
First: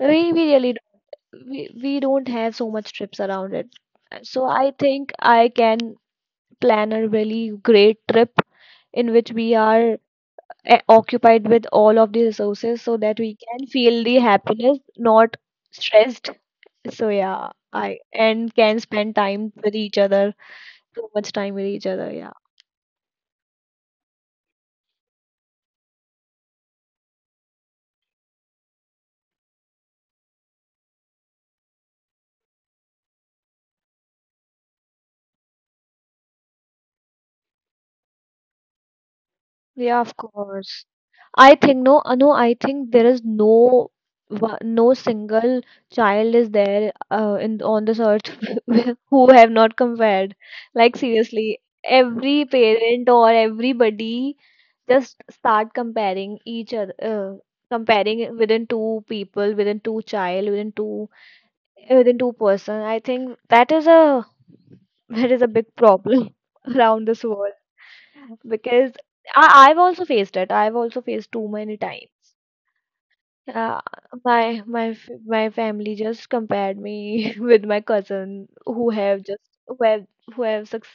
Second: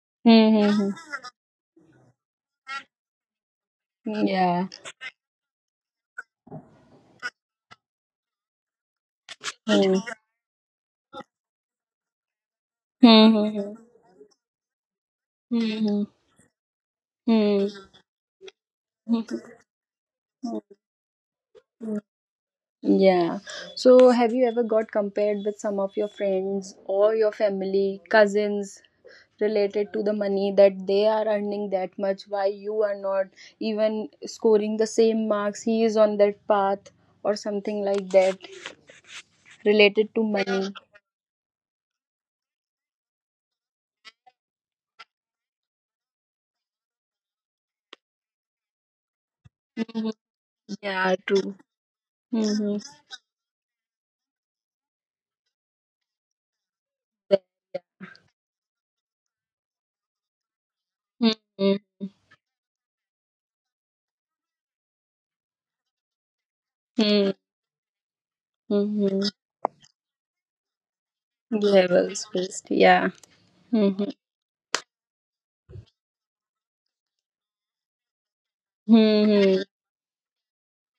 S2: We
S1: Hmm.
S2: really
S1: Hmm.
S2: don't, we don't have so much trips around it. So
S1: Yeah.
S2: I think I can plan a really great trip, in which we are
S1: Hmm.
S2: occupied with all of the resources, so that we can
S1: Hmm.
S2: feel the happiness, not
S1: Hmm.
S2: stressed. So yeah,
S1: Hmm.
S2: I and can spend
S1: Hmm.
S2: time with each other, too much time with each other. Yeah.
S1: Yeah. So, have you ever got compared with some of your friends or your family, cousins, related to the money that they are earning that much, why you are not even scoring the same marks, he is on that path or something like that
S2: Yeah,
S1: related
S2: of
S1: to money?
S2: course. I think no, no. I think there is no no single child is there in on this earth who have not compared. Like
S1: Yeah, true.
S2: seriously, every
S1: Mm-hmm.
S2: parent or everybody just start comparing each other, comparing within two people, within two child,
S1: Mm-hmm.
S2: within two person. I think that is a that is a big problem around this
S1: Mm-hmm.
S2: world because
S1: Mm-hmm.
S2: I've also faced it. I've also faced too many times.
S1: Levels first. Yeah.
S2: Uh,
S1: Mm-hmm.
S2: my family just compared me with my cousin who have just
S1: Mm-hmm.
S2: who have who have suc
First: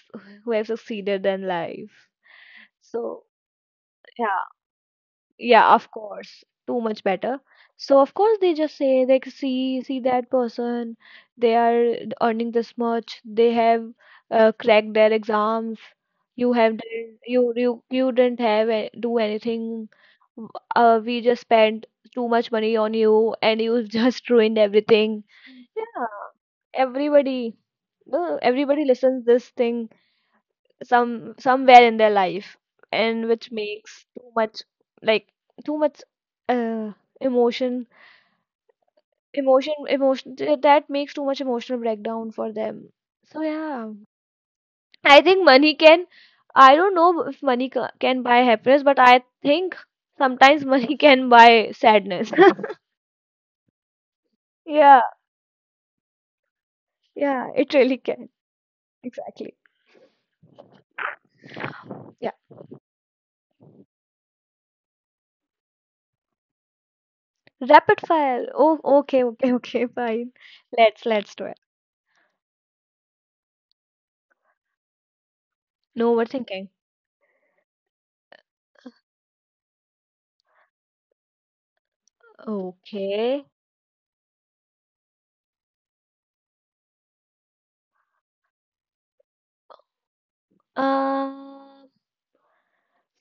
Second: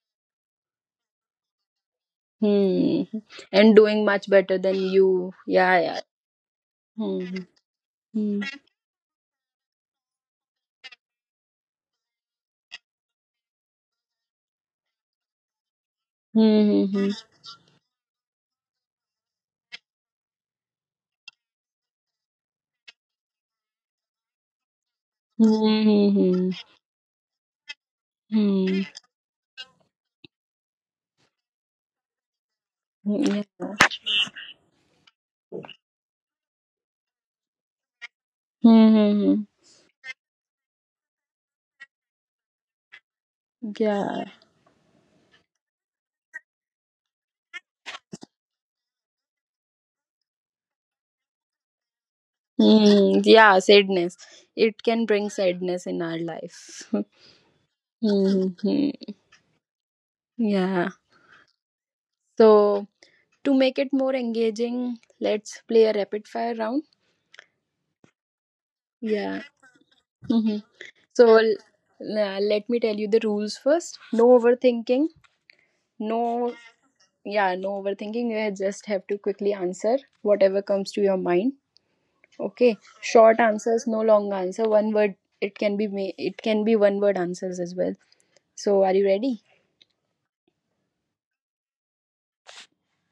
S2: who have succeeded in life.
S1: Hmm.
S2: So
S1: And doing much
S2: yeah.
S1: better than you.
S2: Yeah,
S1: Yeah,
S2: of
S1: yeah.
S2: course. Too much better.
S1: Mm-hmm.
S2: So of course they just say, like, see that person, they are earning this much, they have cracked their exams.
S1: Mm-hmm.
S2: You didn't do anything. w- we just spent too much money on you and you just ruined everything. Yeah,
S1: Mm-hmm.
S2: everybody, everybody
S1: Mm-hmm.
S2: listens this thing somewhere in their life, and
S1: Yeah.
S2: which makes too much, like, too much, uh emotion
S1: Mm-hmm.
S2: emotion emotion, that makes too much emotional breakdown for them. So yeah,
S1: Yeah.
S2: I think money can, I don't know if money can buy happiness, but I think sometimes money can buy sadness.
S1: Mm-hmm. Yeah, sadness. It
S2: Yeah.
S1: can bring sadness in our life.
S2: Yeah, it really can.
S1: Mm-hmm.
S2: Exactly.
S1: Yeah.
S2: Yeah.
S1: So, to make it more engaging, let's play a rapid fire round.
S2: Rapid fire. Oh, okay,
S1: Yeah.
S2: okay, okay. Fine.
S1: Mhm.
S2: let's
S1: So
S2: let's do it.
S1: let me tell you the rules first. No overthinking.
S2: No
S1: No,
S2: overthinking.
S1: yeah, no overthinking. You just have to quickly answer whatever comes to your mind. Okay. Short
S2: Okay.
S1: answers, no long answer. One word. It can be it can be one word answers as well. So are you ready?
S2: Uh,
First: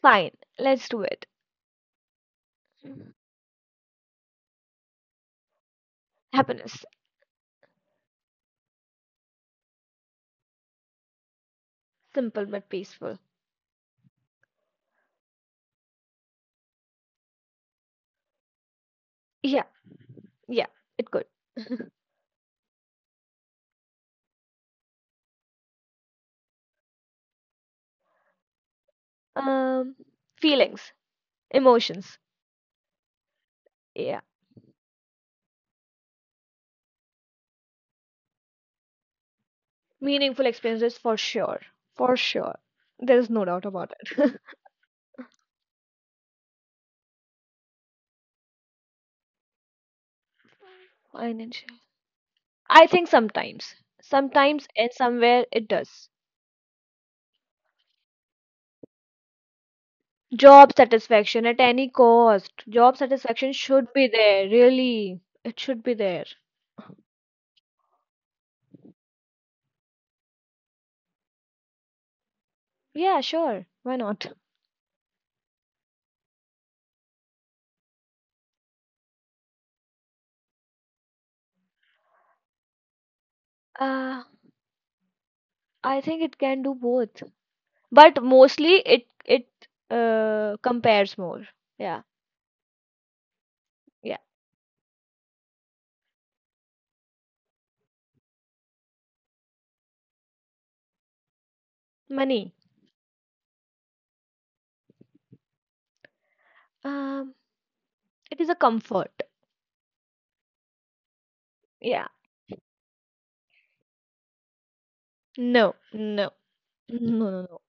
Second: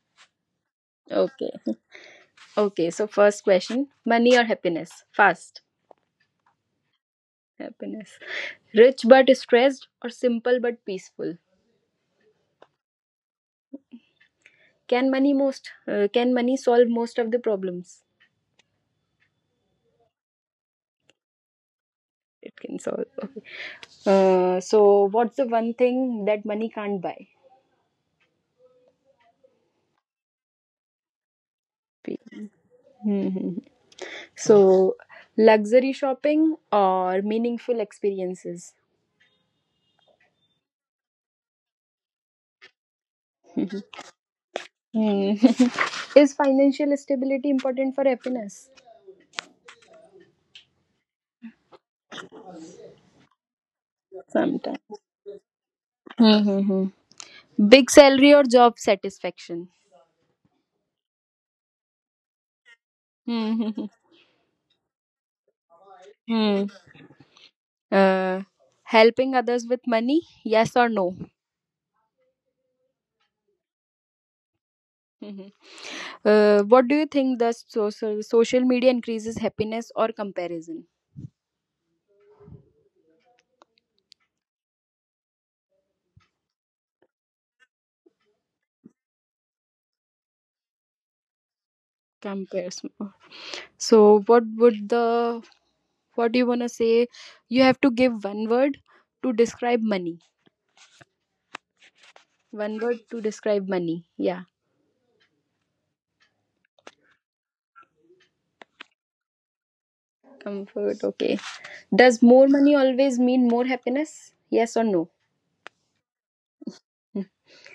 S2: Fine. Let's do it.
S1: Okay. Okay. So first question: money or happiness? Fast.
S2: Happiness.
S1: Happiness. Rich but stressed or simple but peaceful?
S2: Simple but peaceful.
S1: Can money most? Can money solve most of the problems?
S2: Yeah, yeah, it could.
S1: It can solve. So, what's the one thing that money can't buy?
S2: Um, feelings, emotions.
S1: Hmm.
S2: Yeah.
S1: So, luxury shopping or meaningful experiences?
S2: Meaningful experiences for sure. For sure. There's no doubt about it.
S1: Hmm. Is financial stability important for happiness?
S2: Financial. I think sometimes. Sometimes
S1: Sometimes.
S2: and somewhere it does.
S1: Hmm. Big salary or job satisfaction?
S2: Job satisfaction at any cost. Job satisfaction
S1: Hmm.
S2: should be there, really. It should be there.
S1: Hmm. Uh, helping others with money, yes or no?
S2: Yeah, sure. Why not?
S1: Hmm. What do you think, the social media increases happiness or comparison?
S2: Uh, I think it can do both, but mostly it compares more. Yeah.
S1: Comparison.
S2: Yeah.
S1: So, what would the, what do you wanna say? You have to give one word to describe money.
S2: Money,
S1: One word to describe money. Yeah,
S2: um it is a comfort.
S1: comfort. Okay.
S2: Yeah.
S1: Does more money always mean more happiness? Yes or no?
S2: No, no. No, no, no.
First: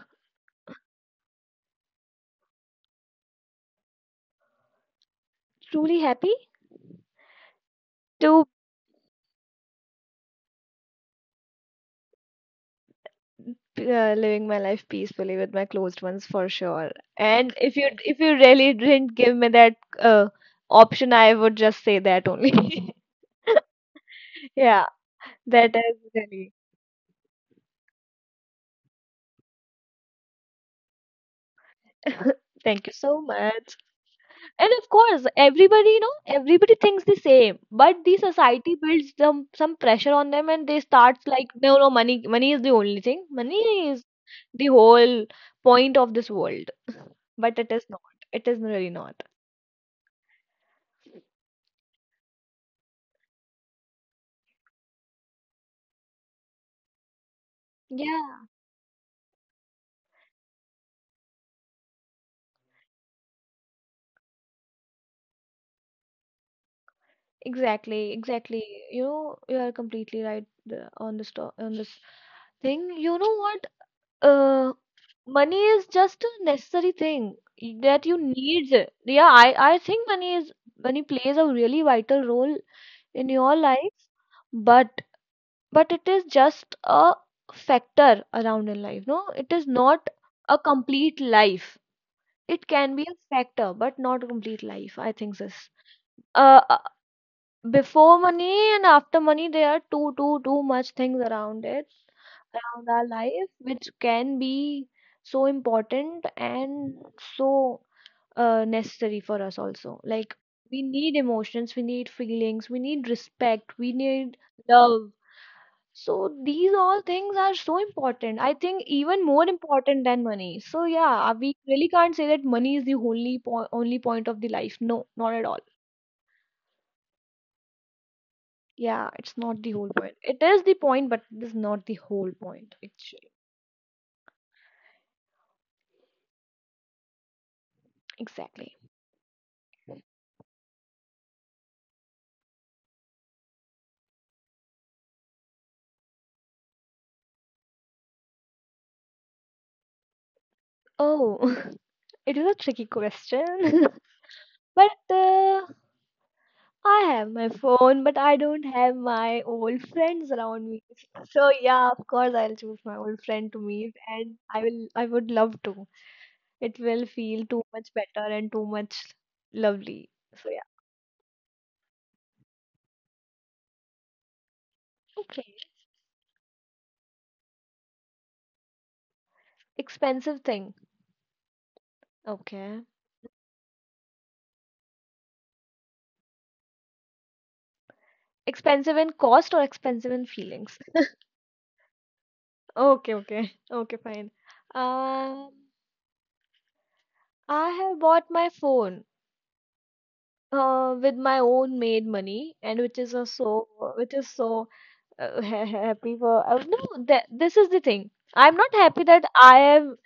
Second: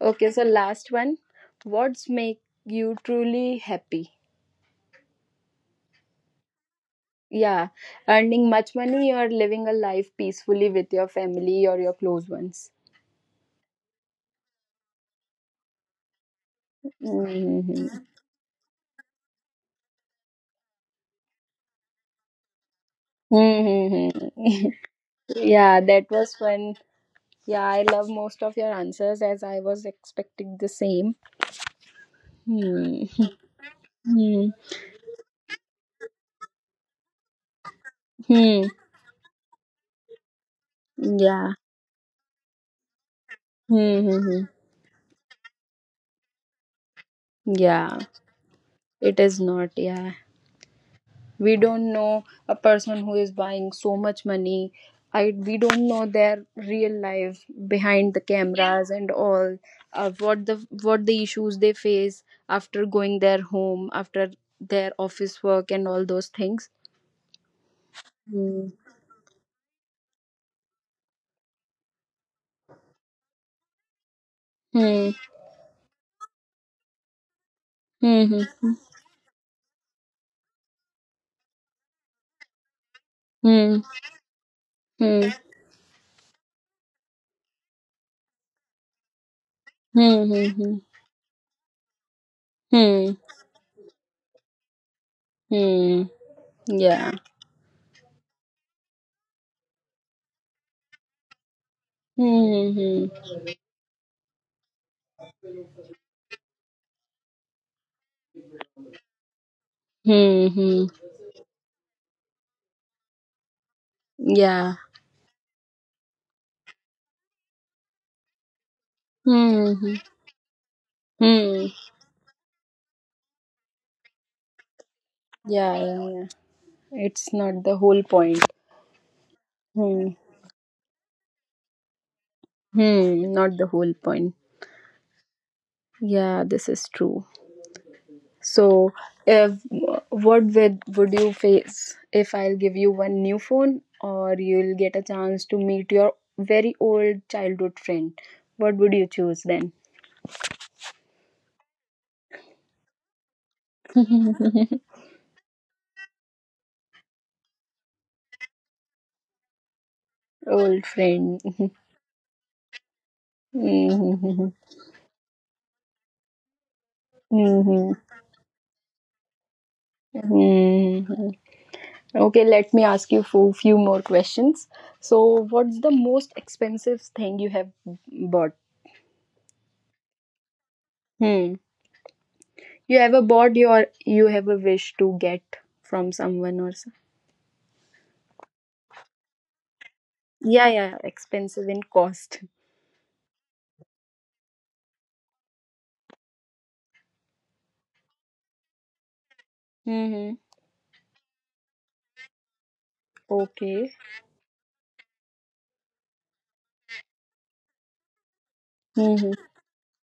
S1: Okay. So last one. What's make you truly happy?
S2: Truly happy.
S1: Yeah, earning
S2: To
S1: much money or living a life peacefully with your family or your close ones.
S2: Living my life peacefully with my closed ones for sure. And
S1: Mhm.
S2: if you really didn't give me that option, I would just say that only.
S1: Mhm.
S2: Yeah. That
S1: Yeah,
S2: is
S1: that was
S2: really.
S1: fun. Yeah, I love most of your answers as I was expecting the same.
S2: Thank you
S1: Hmm.
S2: so much.
S1: Hmm.
S2: And of course, everybody, you know, everybody thinks the same, but the
S1: Hmm.
S2: society builds some pressure on them, and they starts like,
S1: Yeah.
S2: no, no, money, money is the only thing. Money
S1: Hmm.
S2: is
S1: Hmm. Hmm.
S2: the whole point of this world, but it is
S1: Yeah.
S2: not. It is really
S1: It
S2: not.
S1: is not. Yeah. We don't know a person who is buying so much money. I, we don't know their real life behind the
S2: Yeah,
S1: cameras and all. What the issues they face after going their home after their office work and all those things.
S2: exactly,
S1: Hmm.
S2: exactly. You know, you are completely right on on this thing. You know what? uh
S1: Hmm.
S2: Money is just a necessary thing that you
S1: Hmm.
S2: need. Yeah, I think money is, money plays a really vital role in your
S1: Hmm.
S2: life, but
S1: Hmm.
S2: but it is just a factor around in life. No, it is not
S1: Hmm.
S2: a
S1: Hmm.
S2: complete life. It can
S1: Hmm.
S2: be a factor, but not a complete life. I think this,
S1: Hmm.
S2: uh uh,
S1: Yeah.
S2: before money and after money, there are too much things around it,
S1: Hmm.
S2: around
S1: Hmm.
S2: our life, which can be so important and so, necessary for us also. Like,
S1: Hmm. Hmm.
S2: we need emotions, we need feelings, we need respect, we need
S1: Yeah.
S2: love. So these all things are so important. I think even more
S1: Hmm. Hmm.
S2: important than money. So yeah, we
S1: Hmm.
S2: really can't say that money is the only po only point of the life. No, not at all.
S1: Yeah. Yeah. Yeah. It's not the whole point.
S2: Yeah, it's not the whole
S1: Hmm.
S2: point. It is the point, but it is not the whole point,
S1: Hmm.
S2: actually.
S1: Not the whole point. Yeah. This is true.
S2: Exactly.
S1: So, if, what would you face if I'll give you one new phone, or you'll get a chance to meet your very old childhood friend? What would you choose then?
S2: Oh, it is a tricky question. But I have my phone, but I don't have my old friends around
S1: Old
S2: me.
S1: friend.
S2: So yeah, of course I'll choose my old friend to meet, and
S1: Mhm.
S2: I will. I would love to. It will feel too
S1: Mhm.
S2: much better and too much lovely. So yeah.
S1: Mhm. Okay, let me ask you for few more questions. So,
S2: Okay.
S1: what's the most expensive thing you have bought?
S2: Expensive thing.
S1: Hmm.
S2: Okay.
S1: You ever bought your, you have a wish to get from someone or,
S2: Expensive in cost or expensive in
S1: yeah,
S2: feelings?
S1: yeah, expensive in cost.
S2: Okay, okay, okay, fine. Um, I have bought my phone
S1: Mm-hmm.
S2: with my own made money, and which is a so,
S1: Okay.
S2: which is so, happy for. No, that this is the thing. I'm not happy
S1: Mm-hmm.
S2: that I am,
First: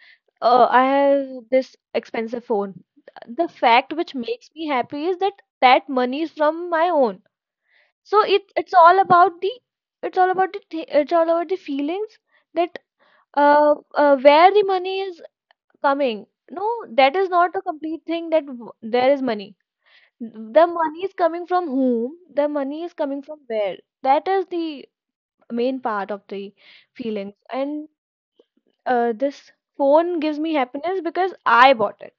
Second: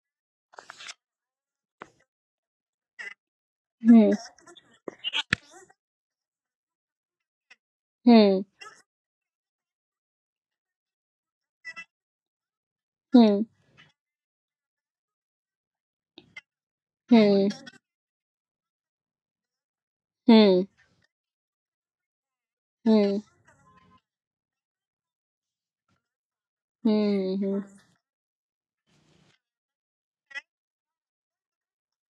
S2: I have this expensive phone. The fact
S1: Hmm.
S2: which makes me happy is that that money is from my own. So
S1: Hmm.
S2: it's all about the, it's all about the it's all about the feelings that,
S1: Hmm.
S2: where the money is coming. No, that is
S1: Hmm.
S2: not a complete thing there is money. The
S1: Hmm.
S2: money is coming from whom, the money is
S1: Hmm. Hmm.
S2: coming from where, that is the main part of the feelings,
S1: Hmm.
S2: and this phone gives me happiness because I bought it.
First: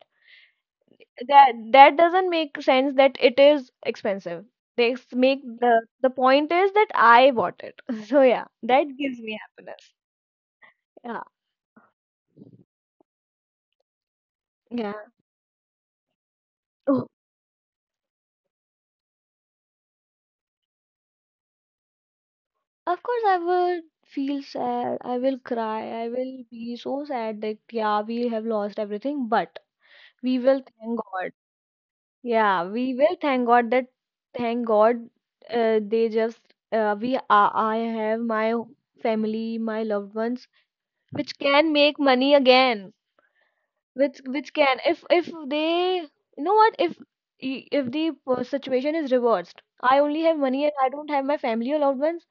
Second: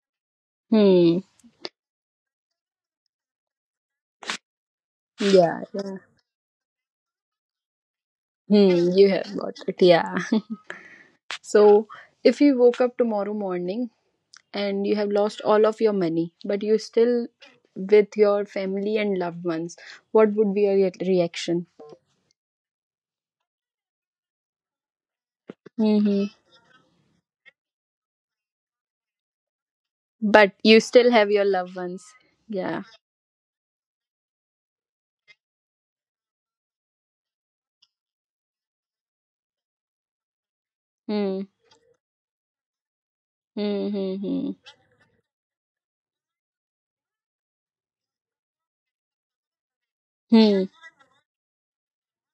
S1: Hmm.
S2: That, that doesn't make sense that it is expensive. Make
S1: Yeah.
S2: the
S1: Yeah.
S2: the point is that I bought it. So yeah, that
S1: Hmm. You
S2: gives
S1: have
S2: me
S1: got it.
S2: happiness.
S1: Yeah.
S2: Yeah.
S1: So, if you woke up tomorrow morning and
S2: Yeah.
S1: you have lost all of your money, but you're
S2: Oh.
S1: still with your family and loved ones, what would be your reaction?
S2: Of course, I will feel sad. I will cry. I
S1: Mm-hmm.
S2: will be so sad that, yeah, we have lost everything, but we
S1: But
S2: will
S1: you
S2: thank
S1: still have
S2: God.
S1: your loved ones.
S2: Yeah,
S1: Yeah.
S2: we will thank God that, thank God, they just, I have my family, my loved ones, which
S1: Hmm.
S2: can make money again.
S1: Hmm. Hmm. Hmm.
S2: Which can, if they, you know what, if, if the situation is reversed, I only have
S1: Hmm.
S2: money and I don't have my family or loved ones.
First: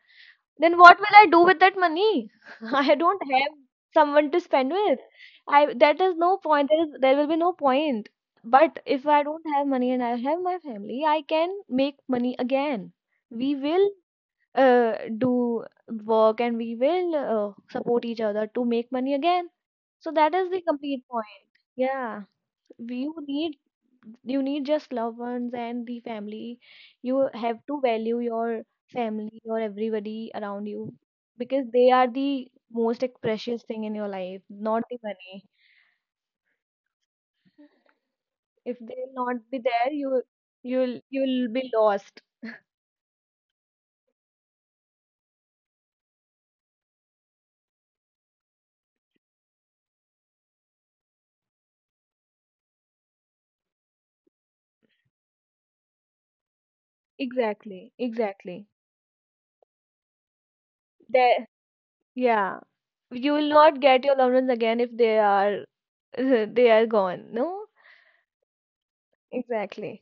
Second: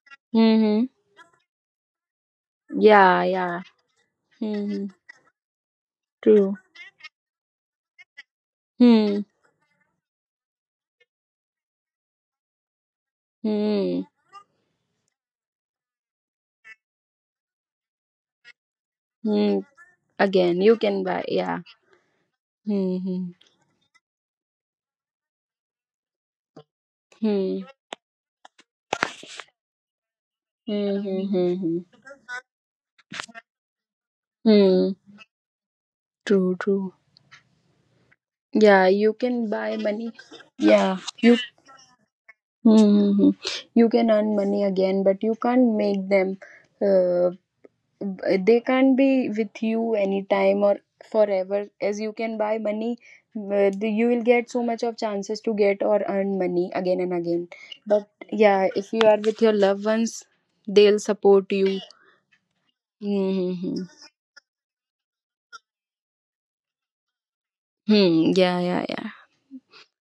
S2: Then
S1: Mm-hmm.
S2: what will I do with that money? I
S1: Yeah,
S2: don't have
S1: yeah.
S2: someone to spend
S1: Mm-hmm.
S2: with. I That is no
S1: True.
S2: point. There will be no point. But if I
S1: Hmm.
S2: don't have money and I have my family, I can make money again. We will,
S1: Hmm.
S2: do work, and we will support each other to make money again.
S1: Hmm.
S2: So that is the
S1: Again, you
S2: complete
S1: can buy.
S2: point.
S1: Yeah.
S2: Yeah, you
S1: Hmm.
S2: need, you need just loved ones and the family. You have
S1: Hmm.
S2: to value your family or everybody around you,
S1: Hmm. Hmm. Hmm.
S2: because
S1: Hmm.
S2: they are the most precious thing in your life, not
S1: Hmm.
S2: the money.
S1: True. True.
S2: If
S1: Yeah,
S2: they
S1: you
S2: will
S1: can
S2: not be
S1: buy
S2: there,
S1: money.
S2: you,
S1: Yeah. You.
S2: you'll be lost.
S1: Hmm. You can earn money again, but you can't make them. Uh, they can't be with you anytime or forever as you can buy money. You will get so much of chances to get or earn money again and again,
S2: Exactly,
S1: but yeah,
S2: exactly.
S1: if you are with your loved ones, they'll
S2: There.
S1: support you.
S2: Yeah, you will not
S1: Mm-hmm.
S2: get your loved ones again if they are they are gone, no.
S1: Hmm. Yeah, yeah, yeah.
S2: Exactly.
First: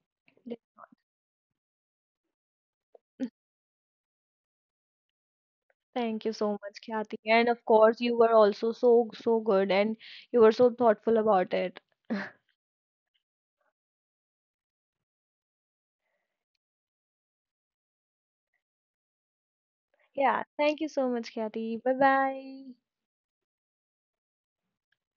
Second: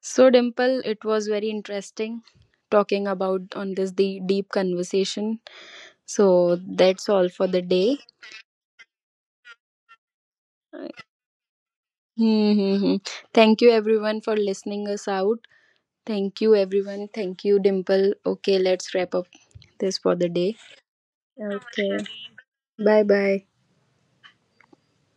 S1: So, Dimple, it was very interesting talking about on this, the deep conversation.
S2: Thank you so
S1: So
S2: much,
S1: that's
S2: Kathy.
S1: all for
S2: And
S1: the
S2: of
S1: day.
S2: course, you were also so, so good, and you were so
S1: Uh,
S2: thoughtful about it.
S1: hmm, hmm, hmm. Thank you everyone for listening us out. Thank you, everyone. Thank you, Dimple. Okay, let's wrap up this for the
S2: Yeah,
S1: day.
S2: thank you so much, Kathy.
S1: Okay.
S2: Bye bye.
S1: Bye bye.